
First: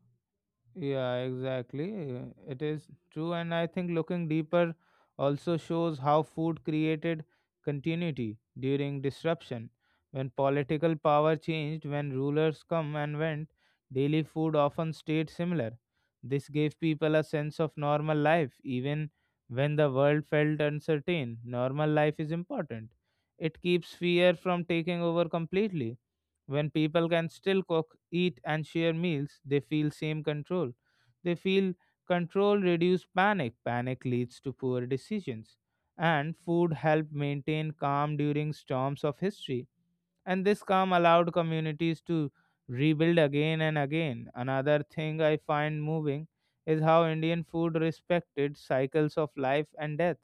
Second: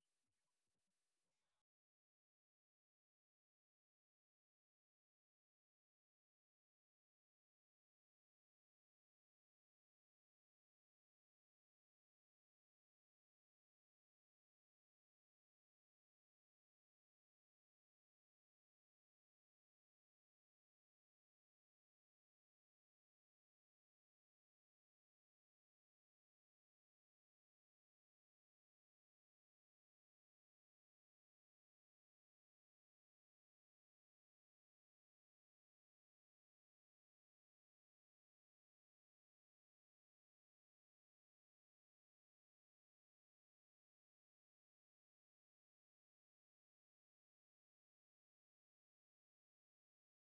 A: Yeah, exactly. It is true. And I think looking deeper also shows how food created continuity during disruption. When political power changed, when rulers come and went, daily food often stayed similar. This gave people a sense of normal life, even when the world felt uncertain. Normal life is important. It keeps fear from taking over completely. When people can still cook, eat, and share meals, they feel same control. They feel control reduce panic. Panic leads to poor decisions. And food helped maintain calm during storms of history. And this calm allowed communities to rebuild again and again. Another thing I find moving is how Indian food respected cycles of life and death.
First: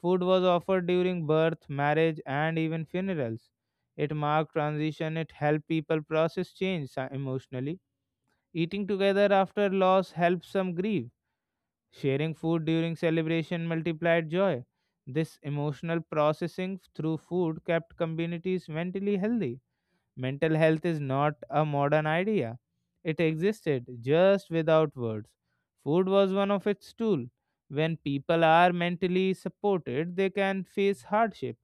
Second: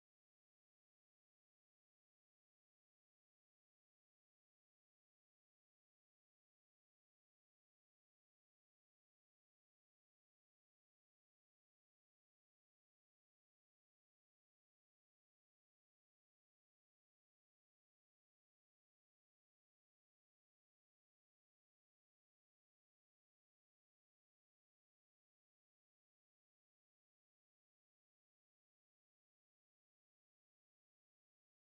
A: Food was offered during birth, marriage, and even funerals. It marked transition, it helped people process change emotionally. Eating together after loss helped some grieve. Sharing food during celebration multiplied joy. This emotional processing through food kept communities mentally healthy. Mental health is not a modern idea. It existed just without words. Food was one of its tools. When people are mentally supported, they can face hardship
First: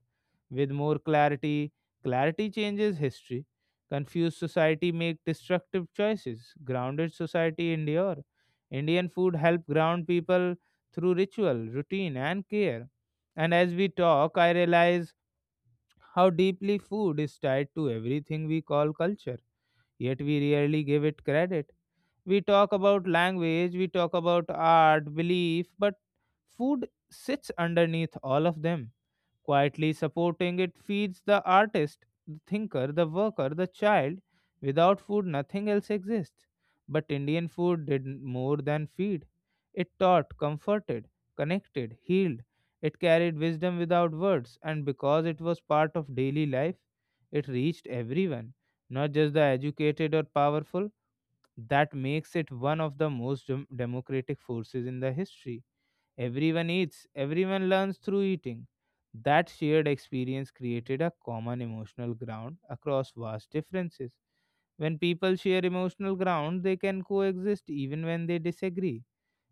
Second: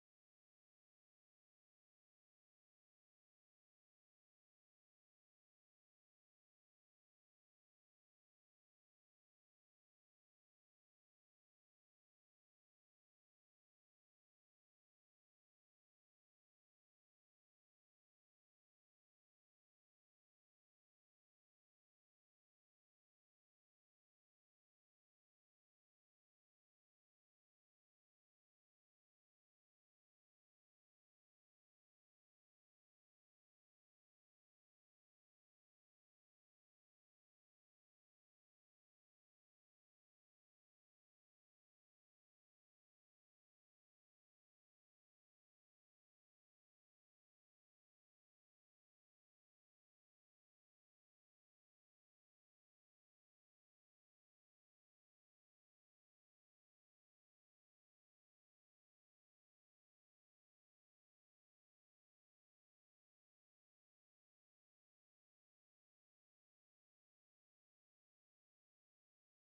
A: with more clarity. Clarity changes history. Confused society make destructive choices. Grounded society endure. Indian food help ground people through ritual, routine, and care. And as we talk, I realize how deeply food is tied to everything we call culture, yet we rarely give it credit. We talk about language, we talk about art, belief, but food sits underneath all of them. Quietly supporting it feeds the artist, the thinker, the worker, the child. Without food, nothing else exists. But Indian food did more than feed. It taught, comforted, connected, healed. It carried wisdom without words, and because it was part of daily life, it reached everyone, not just the educated or powerful. That makes it one of the most democratic forces in the history. Everyone eats, everyone learns through eating. That shared experience created a common emotional ground across vast differences. When people share emotional ground, they can coexist even when they disagree.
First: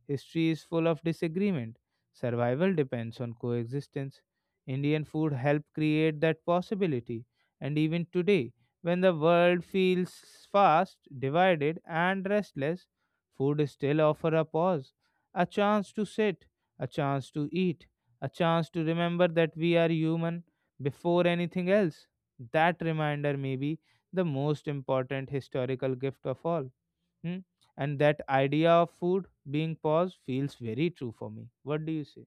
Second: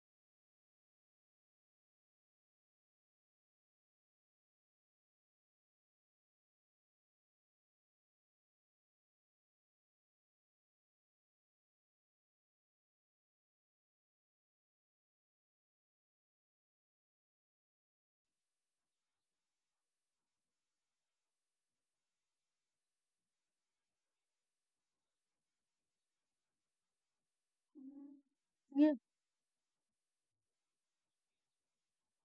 A: History is full of disagreement. Survival depends on coexistence. Indian food helped create that possibility. And even today, when the world feels fast, divided, and restless, food still offers a pause, a chance to sit, a chance to eat, a chance to remember that we are human before anything else. That reminder may be the most important historical gift of all. Hmm? And that idea of food being paused feels very true for me. What do you say?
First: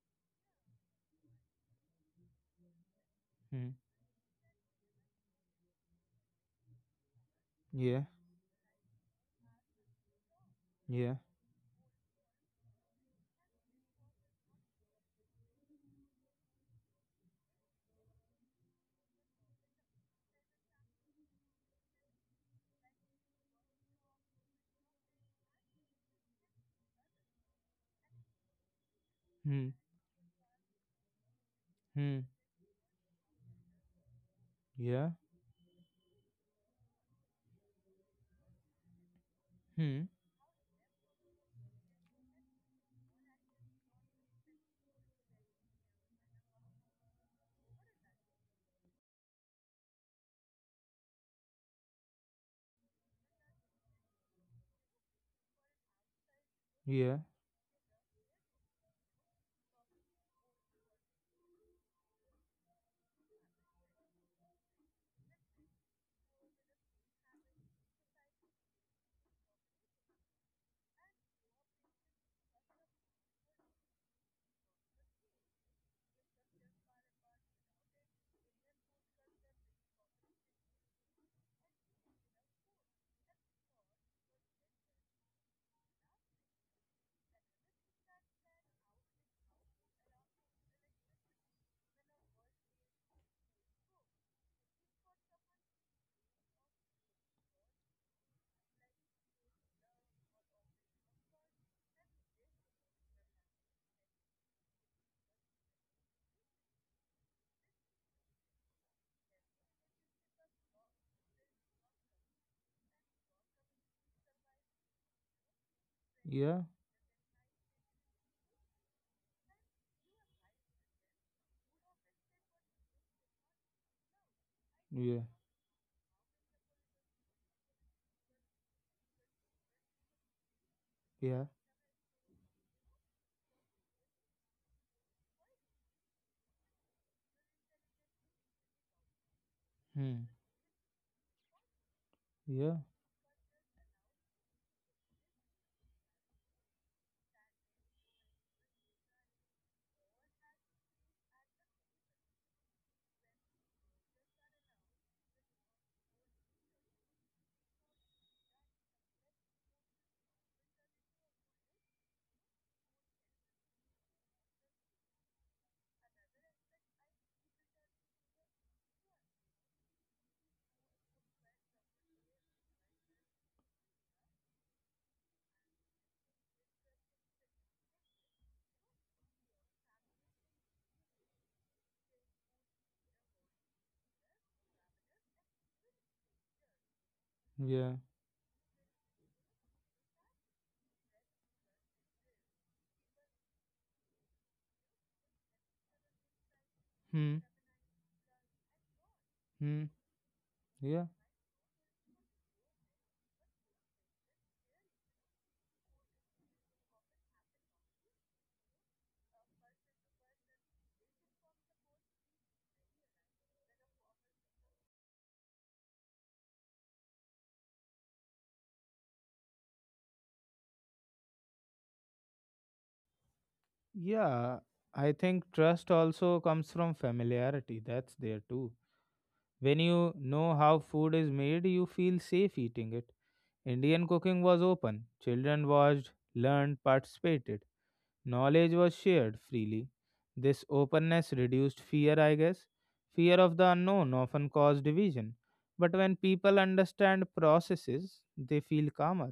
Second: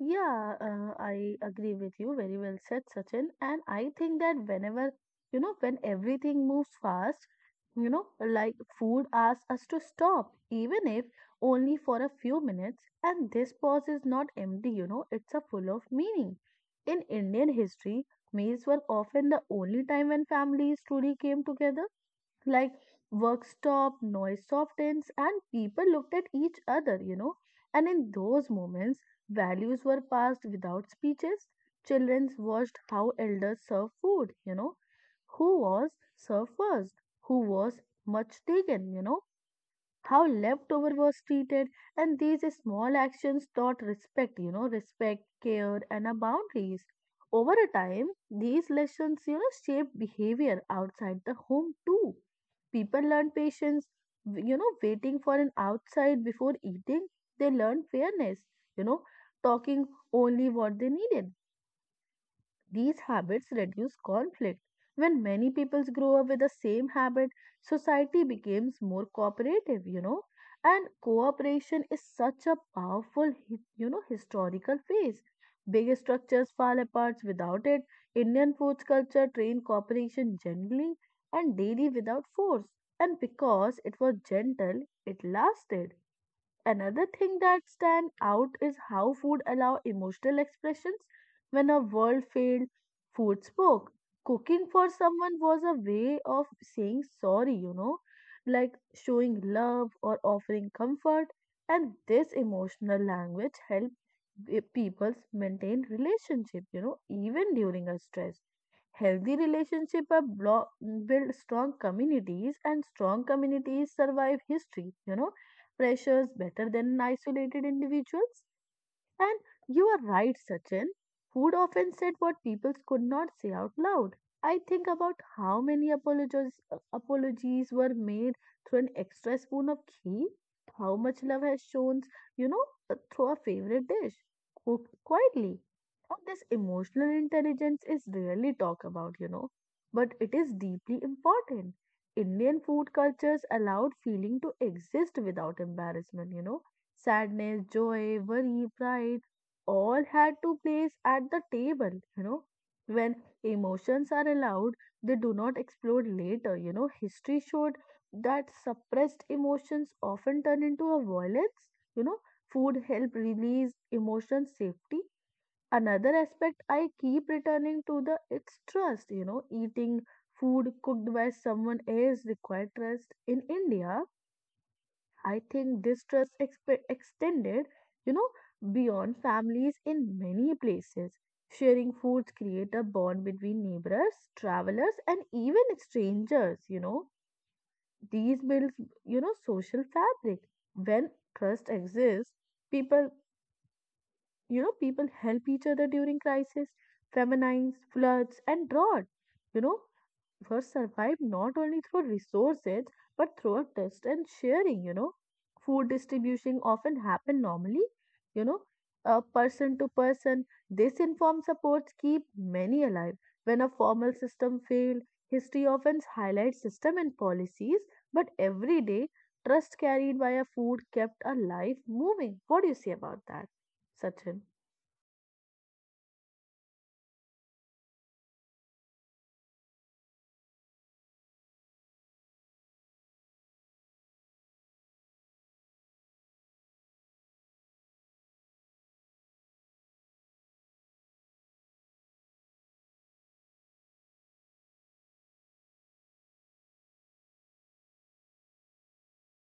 B: Yeah, I agree with you. Very well said, Sachin. And
A: Hmm.
B: I think that whenever, when everything moves fast,
A: Yeah,
B: like food asks us to stop, even if
A: yeah.
B: only for a few minutes. And this pause is not empty, it's a full of meaning. In Indian history, meals were often the only time when families truly came together, like work stopped, noise softens, and people looked at each other, you know. And in those moments,
A: Hmm.
B: values were passed without speeches.
A: Hmm.
B: Children watched how elders served food, you know.
A: Yeah.
B: Who was served first? Who was much taken, you know?
A: Hmm.
B: How leftover was treated, and these small actions taught respect, you know, respect, care, and our boundaries. Over a time, these lessons, shape behavior outside the home too. People learn patience, waiting for an outside before eating.
A: Yeah.
B: They learn fairness, you know, talking only what they needed. These habits reduce conflict. When many peoples grow up with the same habit, society becomes more cooperative, you know. And cooperation is such a powerful, historical phase. Big structures fall apart without it. Indian foods culture trained cooperation gently and daily without force. And because it was gentle, it lasted. Another thing that stands out is how food allows emotional expressions. When a world failed, food spoke. Cooking for someone was a way of saying sorry, like showing love or offering comfort. And this emotional language helped people maintain relationship, even during a stress. Healthy relationship are blo- build strong communities, and strong communities survive history. You know, pressures
A: Yeah.
B: better than isolated individuals. And you are right, Sachin. Food often said what people could not say out loud. I think about
A: Yeah.
B: how many apologies were made through an extra spoon of ghee, how much love
A: Yeah.
B: has shown, you know, through a favorite dish, cooked quietly. Now, this emotional intelligence is rarely talked about, but
A: Hmm.
B: it is deeply important. Indian
A: Yeah.
B: food cultures allowed feeling to exist without embarrassment, you know. Sadness, joy, worry, pride, all had to place at the table, you know. When emotions are allowed, they do not explode later, you know. History showed that suppressed emotions often turn into a violence, you know. Food help release emotion safety. Another aspect I keep returning to the it's trust, eating food cooked by someone else require trust. In India, I think this trust extended, you know, beyond families in many places. Sharing foods create a bond between neighbors, travelers, and even strangers. You know,
A: Yeah.
B: these builds, social fabric. When trust exists, people, people help each other during crisis,
A: Hmm.
B: famines, floods, and drought. You know,
A: Hmm.
B: were
A: Yeah.
B: survived not only through resources but through a trust and sharing. Food distribution often happen normally you know person to person. This informed supports keep many alive when a formal system failed. History often highlights system and policies, but every day trust carried by a food kept a life moving. What do you say about that, sachin?
A: Yeah. I think trust also comes from familiarity. That's there too. When you know how food is made, you feel safe eating it. Indian cooking was open. Children watched, learned, participated. Knowledge was shared freely. This openness reduced fear, I guess. Fear of the unknown often caused division. But when people understand processes, they feel calmer.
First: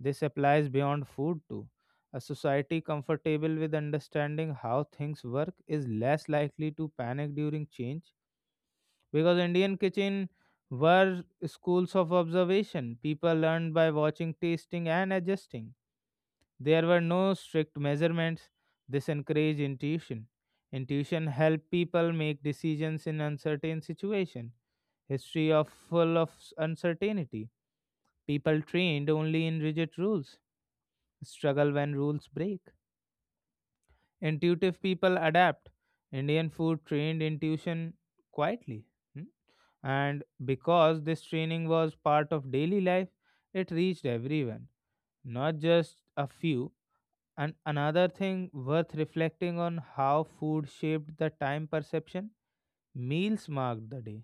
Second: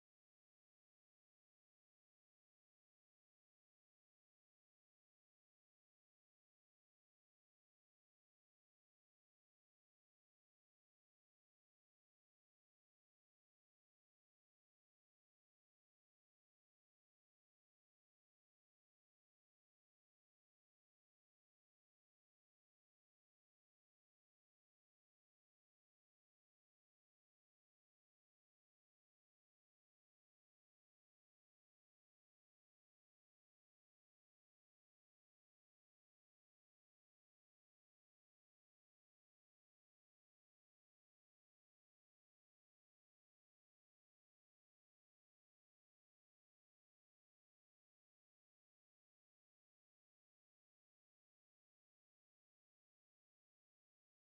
A: This applies beyond food too. A society comfortable with understanding how things work is less likely to panic during change because Indian kitchen were schools of observation. People learned by watching, tasting, and adjusting. There were no strict measurements. This encouraged intuition. Intuition helped people make decisions in uncertain situations. History of full of uncertainty. People trained only in rigid rules. Struggle when rules break. Intuitive people adapt. Indian food trained intuition quietly. Hmm? And because this training was part of daily life, it reached everyone, not just a few. And another thing worth reflecting on how food shaped the time perception, meals marked the day.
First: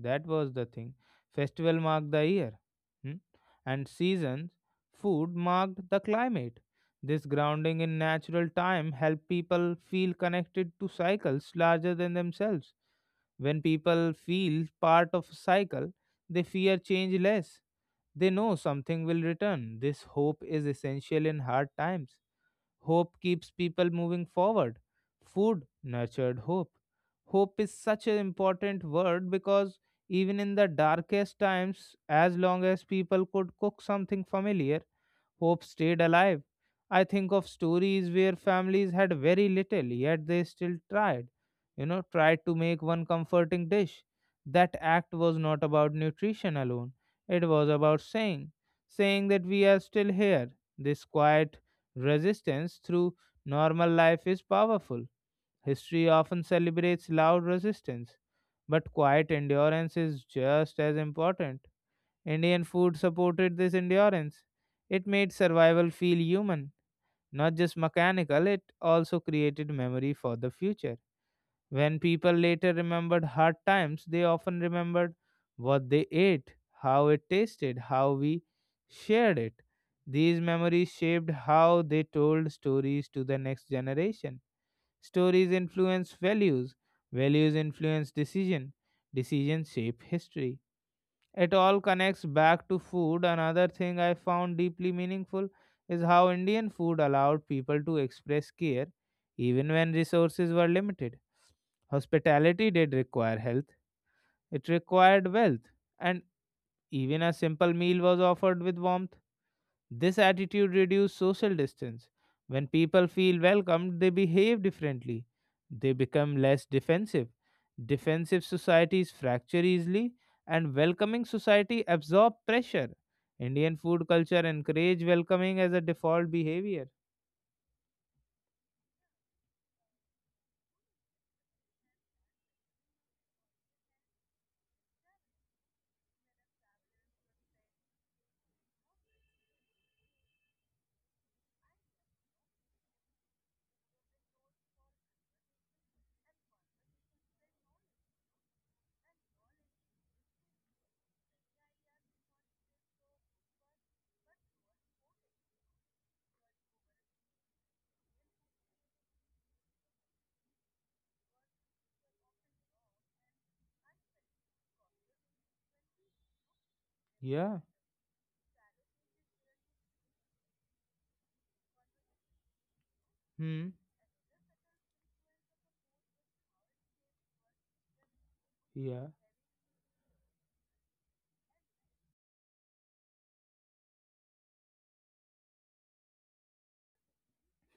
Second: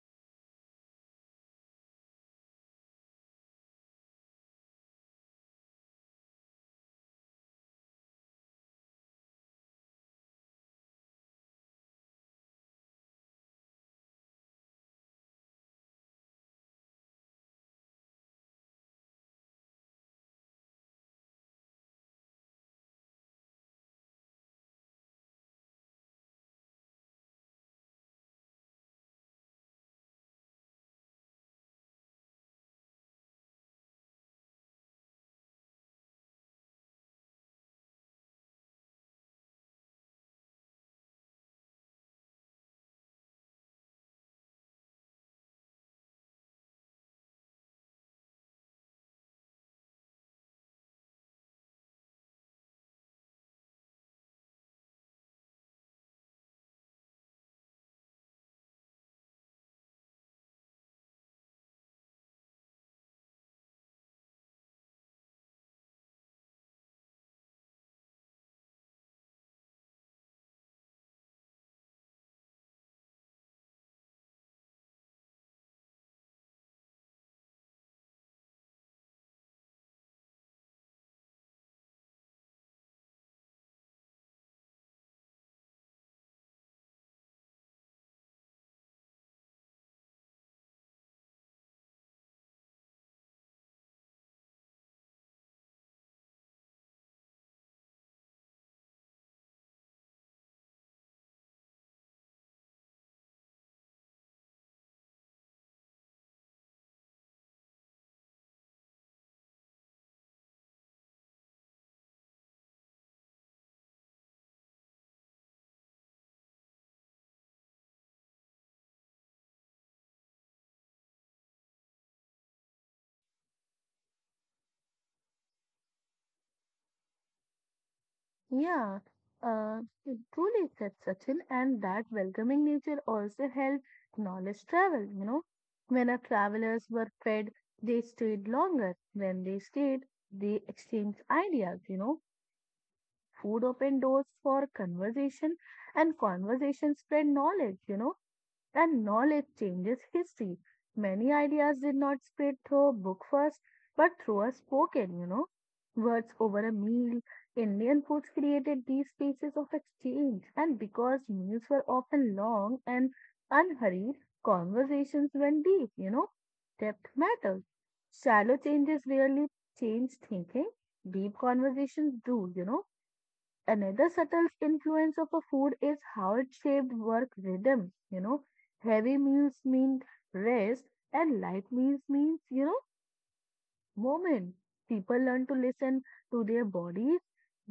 A: That was the thing. Festival marked the year. Hmm? And seasons, food marked the climate. This grounding in natural time helped people feel connected to cycles larger than themselves. When people feel part of a cycle, they fear change less. They know something will return. This hope is essential in hard times. Hope keeps people moving forward. Food nurtured hope. Hope is such an important word because even in the darkest times, as long as people could cook something familiar, hope stayed alive. I think of stories where families had very little, yet they still tried, you know, tried to make one comforting dish. That act was not about nutrition alone, it was about saying that we are still here. This quiet resistance through normal life is powerful. History often celebrates loud resistance, but quiet endurance is just as important. Indian food supported this endurance. It made survival feel human, not just mechanical, it also created memory for the future. When people later remembered hard times, they often remembered what they ate, how it tasted, how we shared it. These memories shaped how they told stories to the next generation. Stories influence values, values influence decision, decisions shape history, it all connects back to food. Another thing I found deeply meaningful is how Indian food allowed people to express care even when resources were limited. Hospitality did require health, it required wealth, and even a simple meal was offered with warmth. This attitude reduces social distance. When people feel welcomed, they behave differently. They become less defensive. Defensive societies fracture easily, and welcoming society absorb pressure. Indian food culture encourage welcoming as a default behavior.
B: Yeah, uh, it truly said, Sachin, and that welcoming nature also helped knowledge travel. When our travelers were fed, they stayed longer. When they stayed, they exchanged ideas. Food opened doors for conversation, and conversation spread knowledge. And knowledge changes history. Many ideas did not spread through a book first, but through a spoken, words over a meal. Indian foods created these spaces of exchange, and because meals were often long and unhurried, conversations went deep. Depth
A: Yeah.
B: matters. Shallow changes rarely change thinking, deep conversations do.
A: Hmm.
B: Another subtle influence of a food is how it shaped work rhythm. You know,
A: Yeah.
B: heavy meals mean rest, and light meals means moment. People learn to listen to their bodies.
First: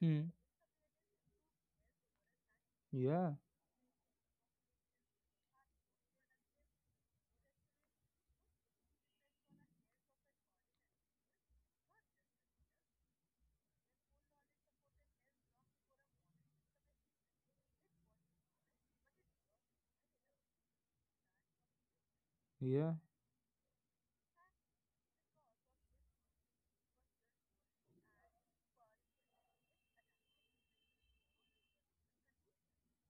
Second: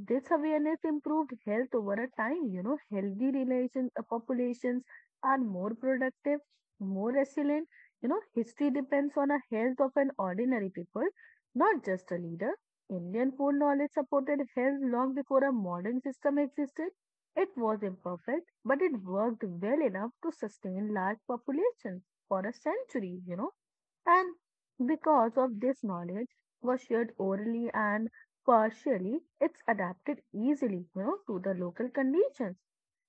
A: Hmm.
B: awareness improved health over a time. Healthy
A: Yeah.
B: relation populations are more productive, more resilient. History depends on a health of an ordinary people, not just a leader. Indian food knowledge supported health long before a modern system existed. It was imperfect, but it worked well enough to sustain large populations for a
A: Yeah.
B: century. And because of this knowledge was shared orally and partially, it's adapted easily, to the local conditions.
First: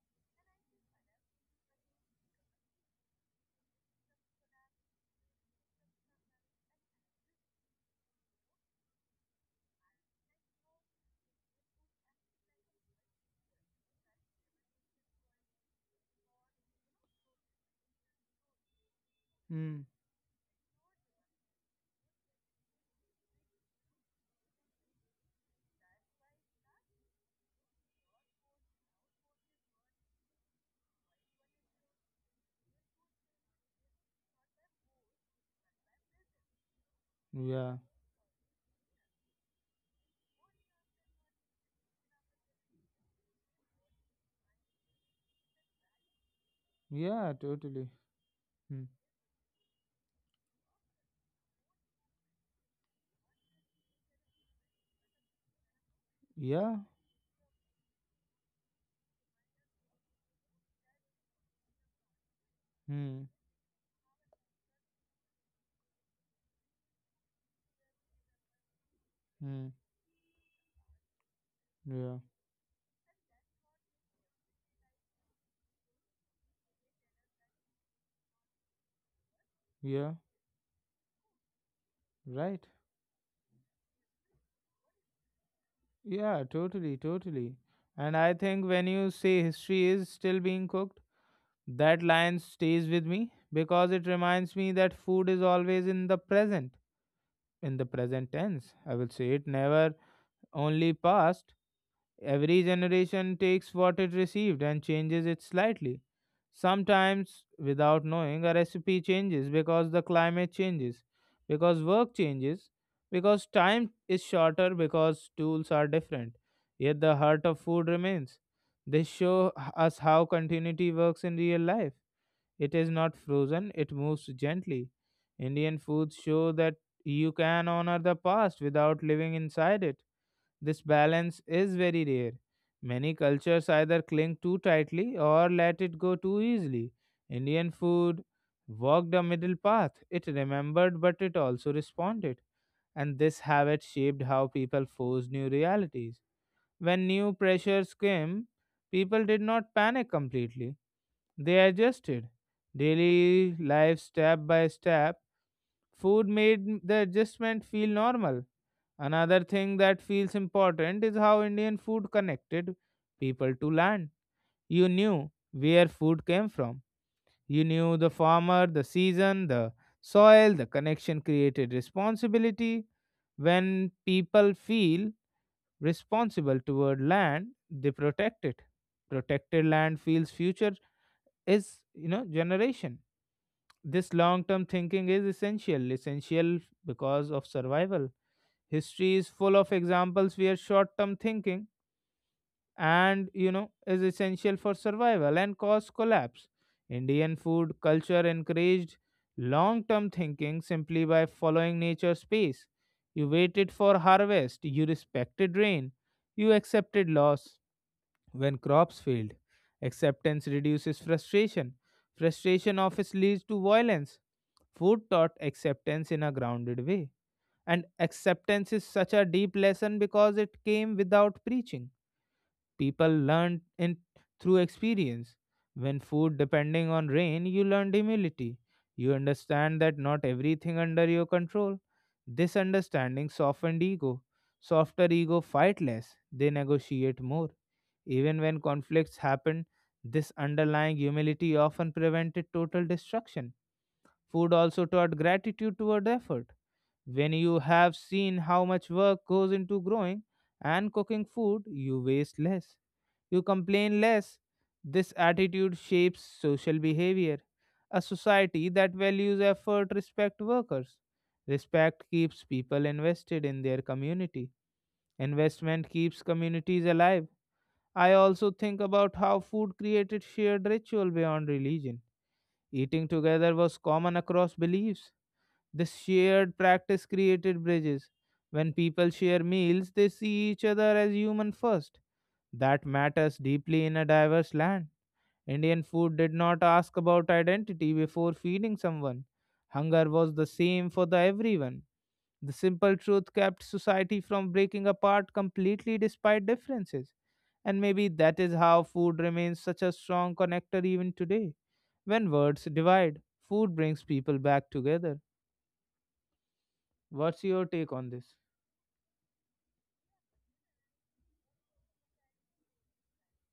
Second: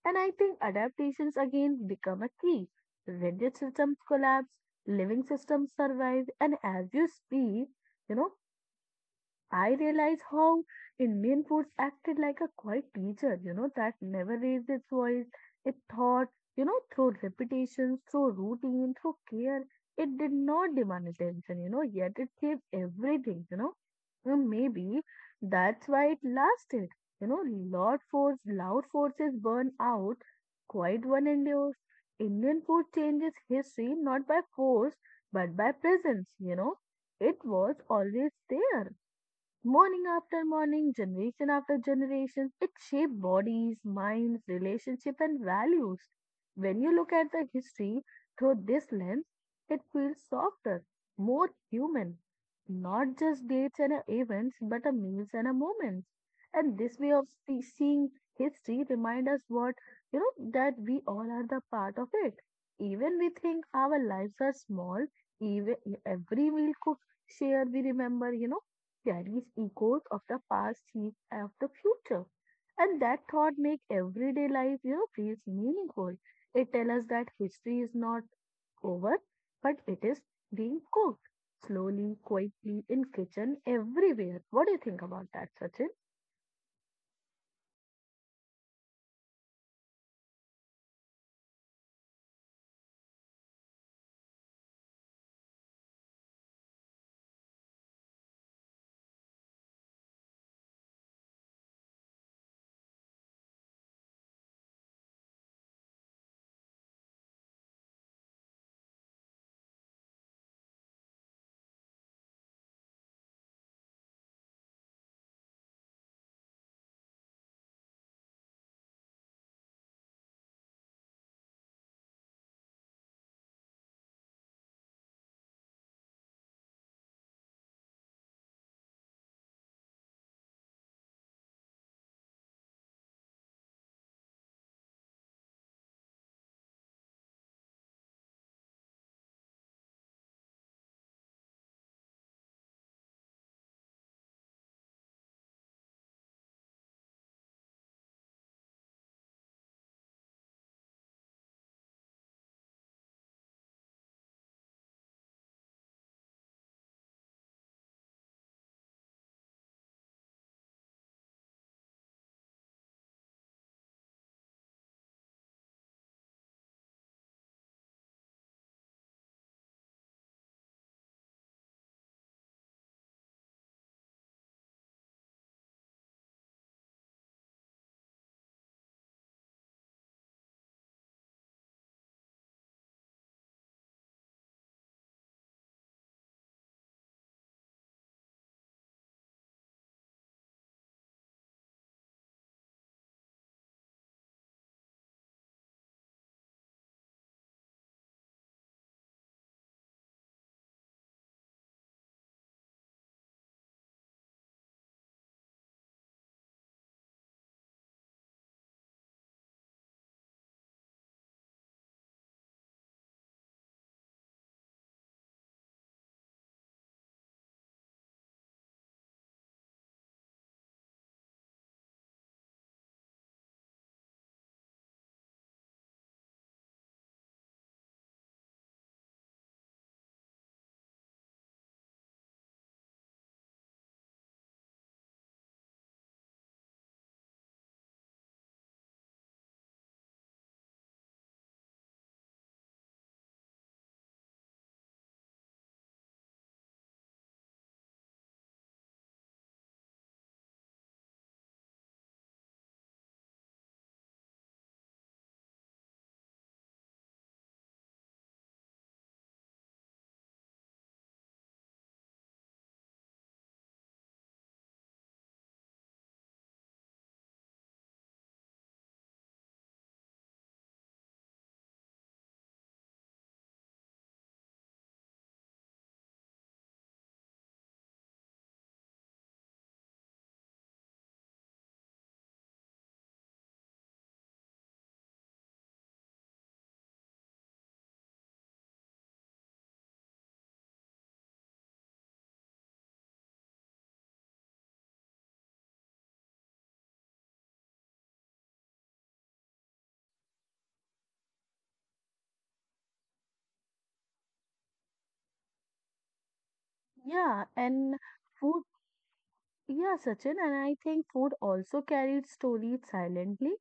B: And I think adaptations again become a key. Rigid systems collapse, living systems survive, and as you speak, you know, I realize how Indian foods acted like a quiet teacher, that never raised its voice. It thought, through repetition, through routine, through care.
A: Hmm.
B: It did not demand attention, yet it gave everything. And maybe that's why it lasted. Loud forces burn out, quiet one endures. Indian food changes history not by force, but by presence. It
A: Yeah.
B: was always there. Morning after morning, generation after generation, it shaped bodies, minds, relationships, and values. When you look at
A: Yeah,
B: the
A: totally.
B: history through
A: Hmm.
B: this lens, it feels softer, more human. Not just dates and events, but a meals and a moments.
A: Yeah.
B: And this way of seeing history remind us what, that we all are the part of it. Even
A: Hmm.
B: we think our lives are small. Even every meal cooked share we remember. Carries
A: Hmm.
B: echoes of the past, seeds of the
A: Yeah.
B: future. And that thought makes everyday life, feels meaningful. It tells us that history is not over, but it
A: Yeah.
B: is being cooked slowly,
A: Right.
B: quietly in kitchen everywhere. What do you think about that, Sachin?
A: Yeah, totally, totally. And I think when you say history is still being cooked, that line stays with me because it reminds me that food is always in the present tense. I will say it never only past. Every generation takes what it received and changes it slightly. Sometimes, without knowing, a recipe changes because the climate changes, because work changes, because time is shorter, because tools are different. Yet the heart of food remains. This shows us how continuity works in real life. It is not frozen, it moves gently. Indian foods show that you can honor the past without living inside it, this balance is very rare. Many cultures either cling too tightly or let it go too easily. Indian food walked a middle path. It remembered, but it also responded. And this habit shaped how people forced new realities. When new pressures came, people did not panic completely. They adjusted. Daily life, step by step, food made the adjustment feel normal. Another thing that feels important is how Indian food connected people to land. You knew where food came from. You knew the farmer, the season, the soil, the connection created responsibility. When people feel responsible toward land, they protect it. Protected land feels future is, generation. This long term thinking is essential, essential because of survival. History is full of examples where short term thinking and is essential for survival and cause collapse. Indian food culture encouraged long term thinking simply by following nature's pace. You waited for harvest, you respected rain, you accepted loss when crops failed. Acceptance reduces frustration. Frustration often leads to violence. Food taught acceptance in a grounded way, and acceptance is such a deep lesson because it came without preaching. People learned in through experience. When food depending on rain, you learned humility. You understand that not everything under your control. This understanding softened ego. Softer ego fight less, they negotiate more. Even when conflicts happen, this underlying humility often prevented total destruction. Food also taught gratitude toward effort, when you have seen how much work goes into growing and cooking food, you waste less. You complain less. This attitude shapes social behavior. A society that values effort respects workers. Respect keeps people invested in their community. Investment keeps communities alive. I also think about how food created shared ritual beyond religion. Eating together was common across beliefs. The shared practice created bridges. When people share meals, they see each other as human first. That matters deeply in a diverse land. Indian food did not ask about identity before feeding someone. Hunger was the same for the everyone. The simple truth kept society from breaking apart completely despite differences. And maybe that is how food remains such a strong connector even today. When words divide, food brings people back together.
B: Yeah,
A: What's your
B: and
A: take on this?
B: food Yeah, Sachin, and I think food also carried stories silently.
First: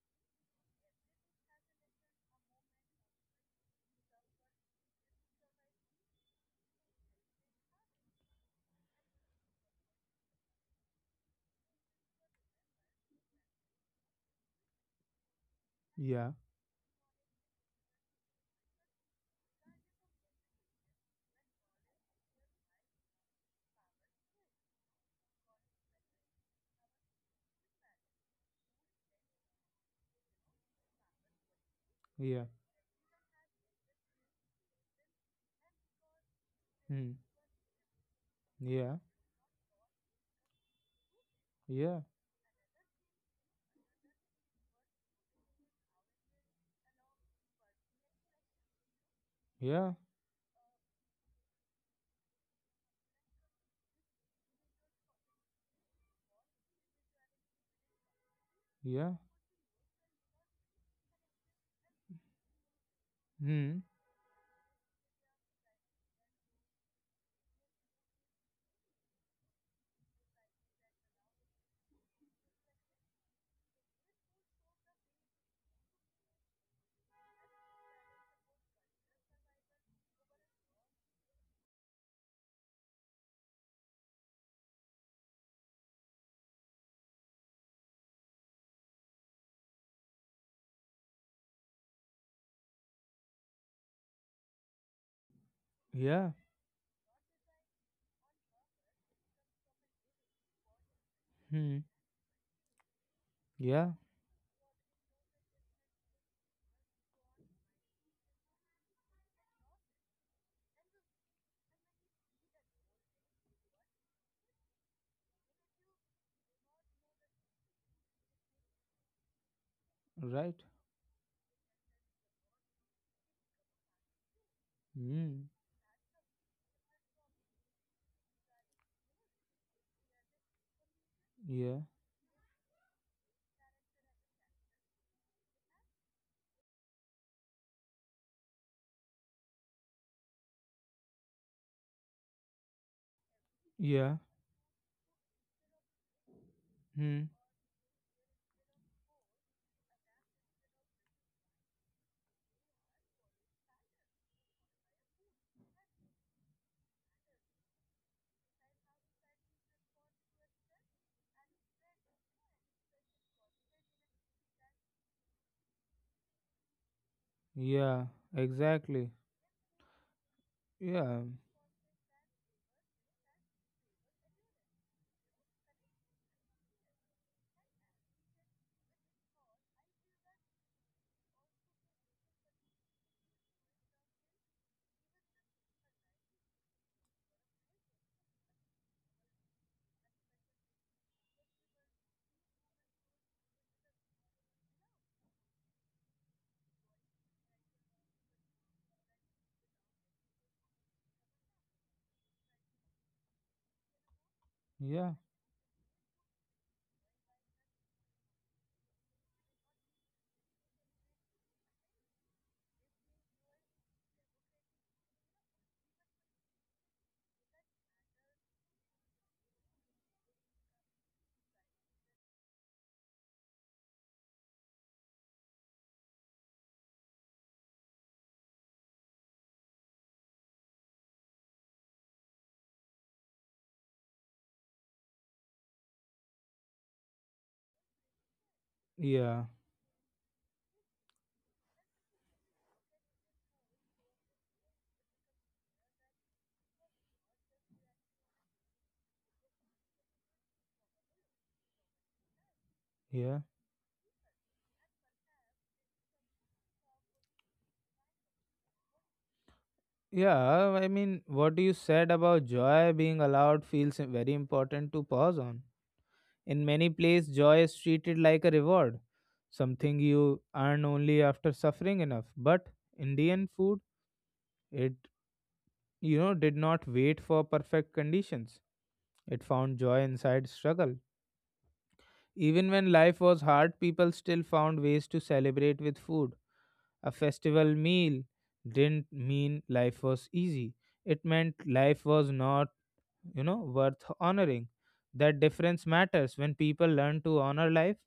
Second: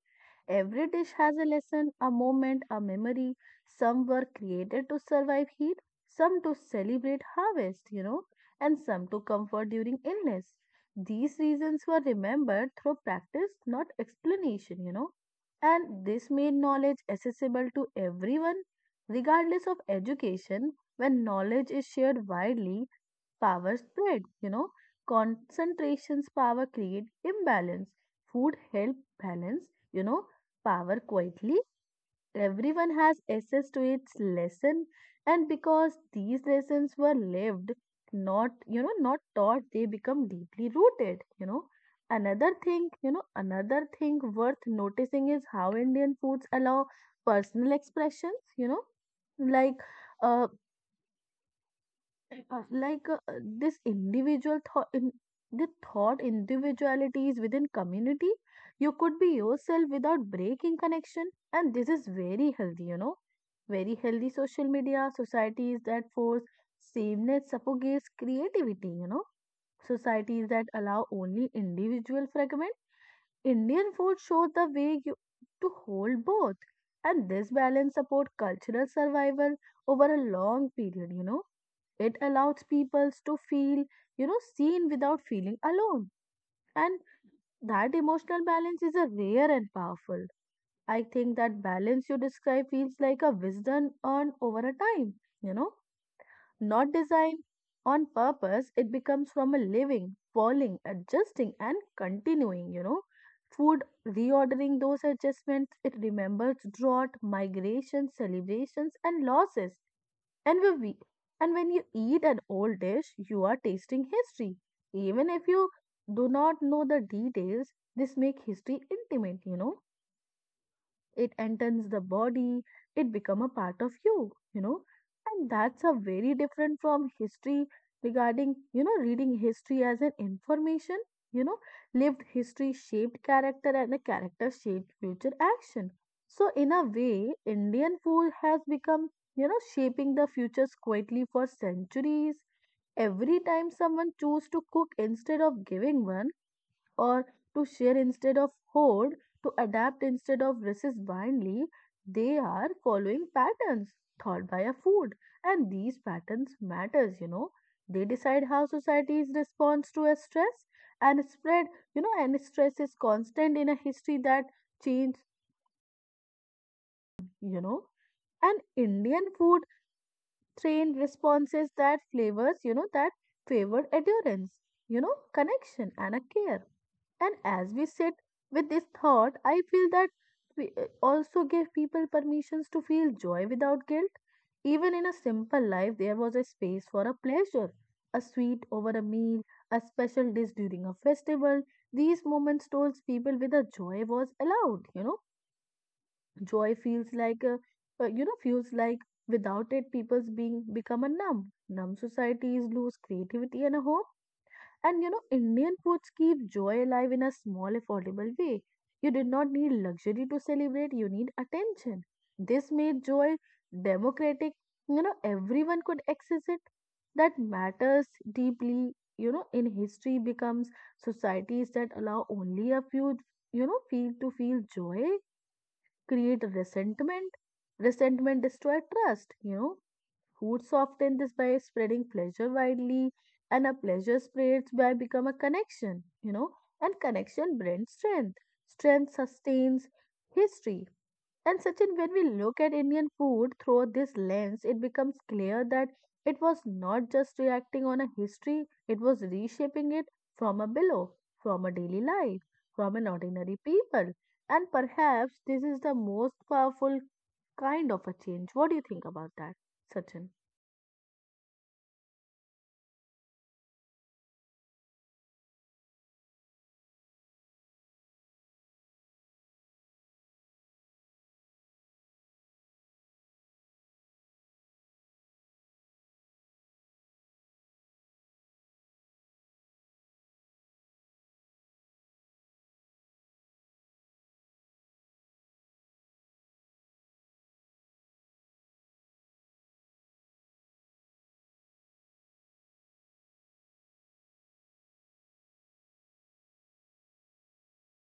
B: Every dish has a lesson, a moment, a memory. Some were created to survive heat, some to celebrate harvest, and some to comfort during illness. These reasons were remembered through practice, not explanation. And
A: Yeah,
B: this made knowledge accessible to everyone, regardless of education. When knowledge is shared widely, power spread. Concentrations power create imbalance. Food help balance you know Power quietly,
A: yeah,
B: everyone has access to its lesson. And because these lessons
A: hmm,
B: were lived, not you
A: yeah,
B: know not taught, they become deeply rooted.
A: yeah,
B: Another thing worth noticing is how Indian foods allow personal expressions. like
A: yeah,
B: uh, like, this individual thought in the thought individualities within community. You
A: yeah,
B: could be yourself without breaking connection, and this is very healthy you know
A: hmm,
B: very healthy Social media societies that force sameness suffocates creativity. Societies that allow only individual fragment. Indian food shows the way you, to hold both, and this balance support cultural survival over a long period. It allows people to feel, seen without feeling alone. And that emotional balance is a rare and powerful. I think that balance you describe feels like a wisdom earned over a time, you know,
A: yeah,
B: not designed on purpose. It becomes from a living, falling, adjusting, and
A: hmm,
B: continuing. Food
A: yeah,
B: reordering those adjustments, it remembers drought, migration, celebrations, and losses, and we, we- and when you eat an old dish, you are tasting history. Even if you do not know the details, this make history intimate.
A: right,
B: It enters the body, it become a part of you, you know. And
A: hmm,
B: that's a very different from history regarding, reading history as an information, you know,
A: yeah,
B: Lived history shaped character and a character shaped future action. So in a way, Indian food has become, shaping the futures quietly for centuries. Every time someone
A: yeah,
B: choose to cook instead of giving one,
A: hmm,
B: or to share instead of hoard, to adapt instead of resist blindly, they are following patterns taught by a food. And these patterns matters. They decide how societies responds to a stress and spread, and stress is constant in a history that change, you know.
A: yeah,
B: And
A: exactly,
B: Indian food trained
A: yeah,
B: responses that flavors, that favor adherence, connection and a care. And as we sit with this thought, I feel that we also give people permissions to feel joy without guilt. Even in a simple life, there was a space for a pleasure, a sweet over a meal, a special dish during a festival. These moments told people with a joy was allowed. Joy feels like a. Feels like without it people's being become a numb. Societies lose creativity and a hope. And you
A: yeah,
B: know indian foods keep joy alive in a small affordable way. You did not need luxury to celebrate, you need attention. This made joy democratic. Everyone could access it. That matters deeply. In history becomes societies that allow only a few you know feel to feel joy create resentment. Resentment destroys trust. Foods soften this by spreading pleasure widely, and a pleasure spreads by become a connection, and connection brings strength. Strength
A: yeah,
B: sustains history. And Sachin, when we look at Indian food through this lens, it becomes clear that it was not just reacting on a history, it was reshaping it from a below, from a daily life, from an
A: yeah,
B: ordinary people. And perhaps this is the most powerful kind of a change. What do you think about that, Sachin?
A: yeah. I mean, what you said about joy being allowed feels very important to pause on. In many places, joy is treated like a reward, something you earn only after suffering enough. But Indian food, it did not wait for perfect conditions. It found joy inside struggle. Even when life was hard, people still found ways to celebrate with food. A festival meal didn't mean life was easy. It meant life was not, worth honoring. That difference matters. When people learn to honor life,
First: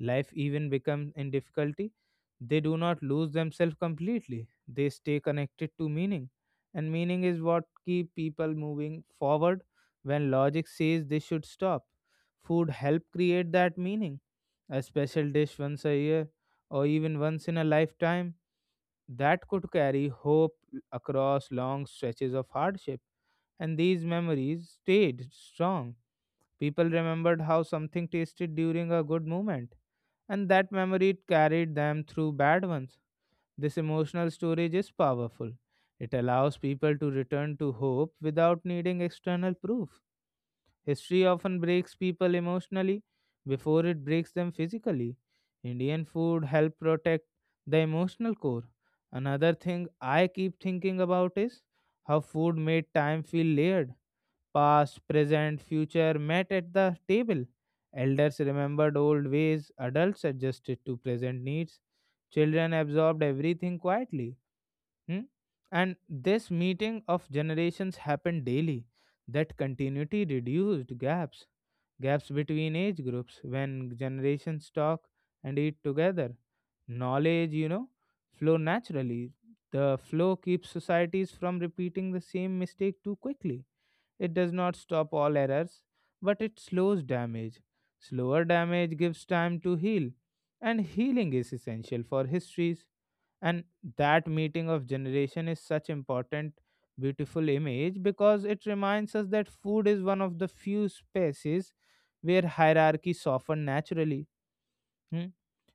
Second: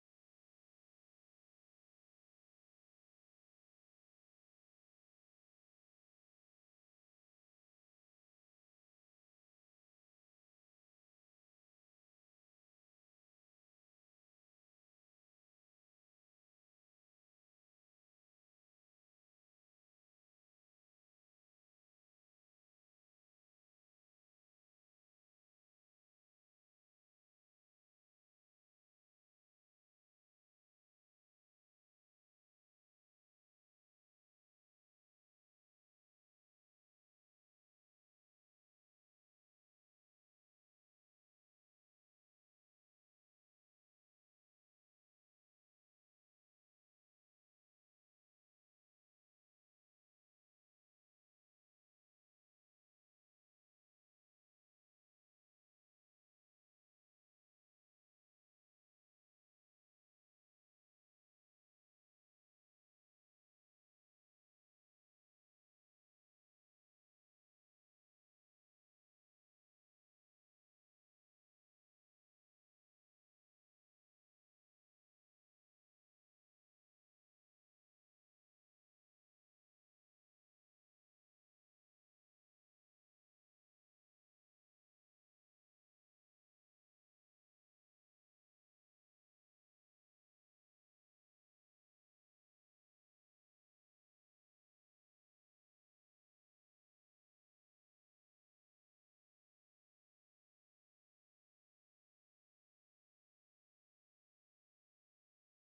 A: life even becomes in difficulty, they do not lose themselves completely, they stay connected to meaning, and meaning is what keep people moving forward when logic says they should stop. Food help create that meaning. A special dish once a year, or even once in a lifetime, that could carry hope across long stretches of hardship, and these memories stayed strong. People remembered how something tasted during a good moment, and that memory carried them through bad ones. This emotional storage is powerful. It allows people to return to hope without needing external proof. History often breaks people emotionally before it breaks them physically. Indian food helped protect the emotional core. Another thing I keep thinking about is how food made time feel layered. Past, present, future met at the table. Elders remembered old ways, adults adjusted to present needs, children absorbed everything quietly. Hmm? And this meeting of generations happened daily. That continuity reduced gaps, gaps between age groups. When generations talk and eat together, knowledge, flow naturally. The flow keeps societies from repeating the same mistake too quickly. It does not stop all errors, but it slows damage. Slower damage gives time to heal, and healing is essential for histories. And that meeting of generation is such important, beautiful image because it reminds us that food is one of the few spaces where hierarchy soften naturally. Hmm?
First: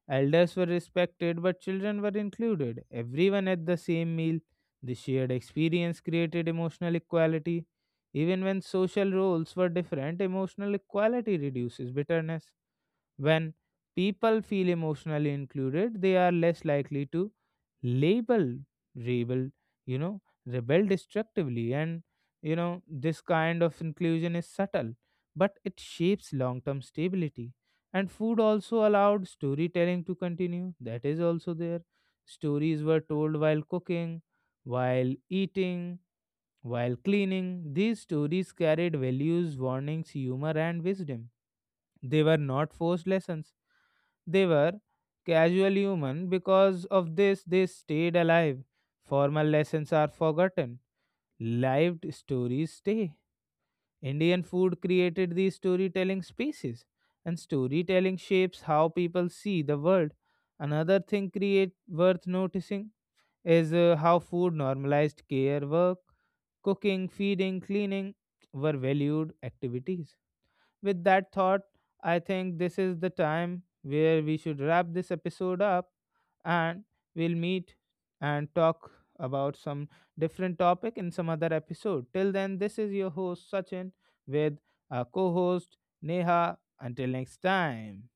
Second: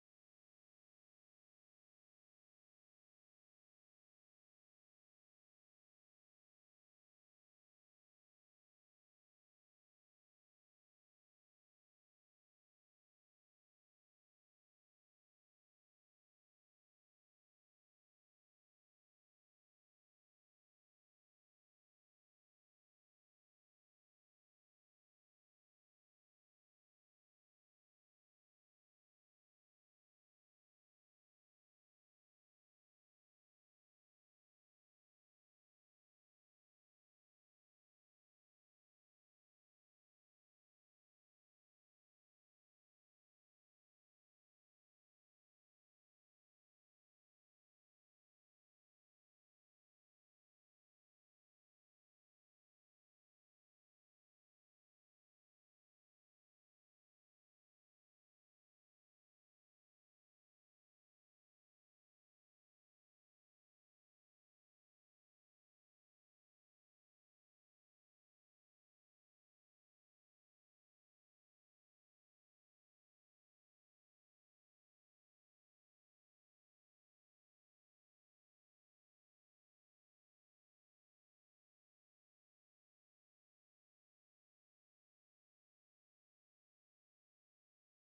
A: Elders were respected, but children were included. Everyone at the same meal. The shared experience created emotional equality. Even when social roles were different, emotional equality reduces bitterness. When people feel emotionally included, they are less likely to label, rebel, you know, rebel destructively. And, this kind of inclusion is subtle, but it shapes long term stability. And food also allowed storytelling to continue. That is also there. Stories were told while cooking, while eating, while cleaning, these stories carried values, warnings, humor, and wisdom. They were not forced lessons. They were casual human. Because of this, they stayed alive. Formal lessons are forgotten. Lived stories stay. Indian food created these storytelling spaces, and storytelling shapes how people see the world. Another thing create worth noticing is how food normalized care work. Cooking, feeding, cleaning were valued activities. With that thought, I think this is the time where we should wrap this episode up, and we'll meet and talk about some different topic in some other episode. Till then, this is your host Sachin with our co host Neha. Until next time.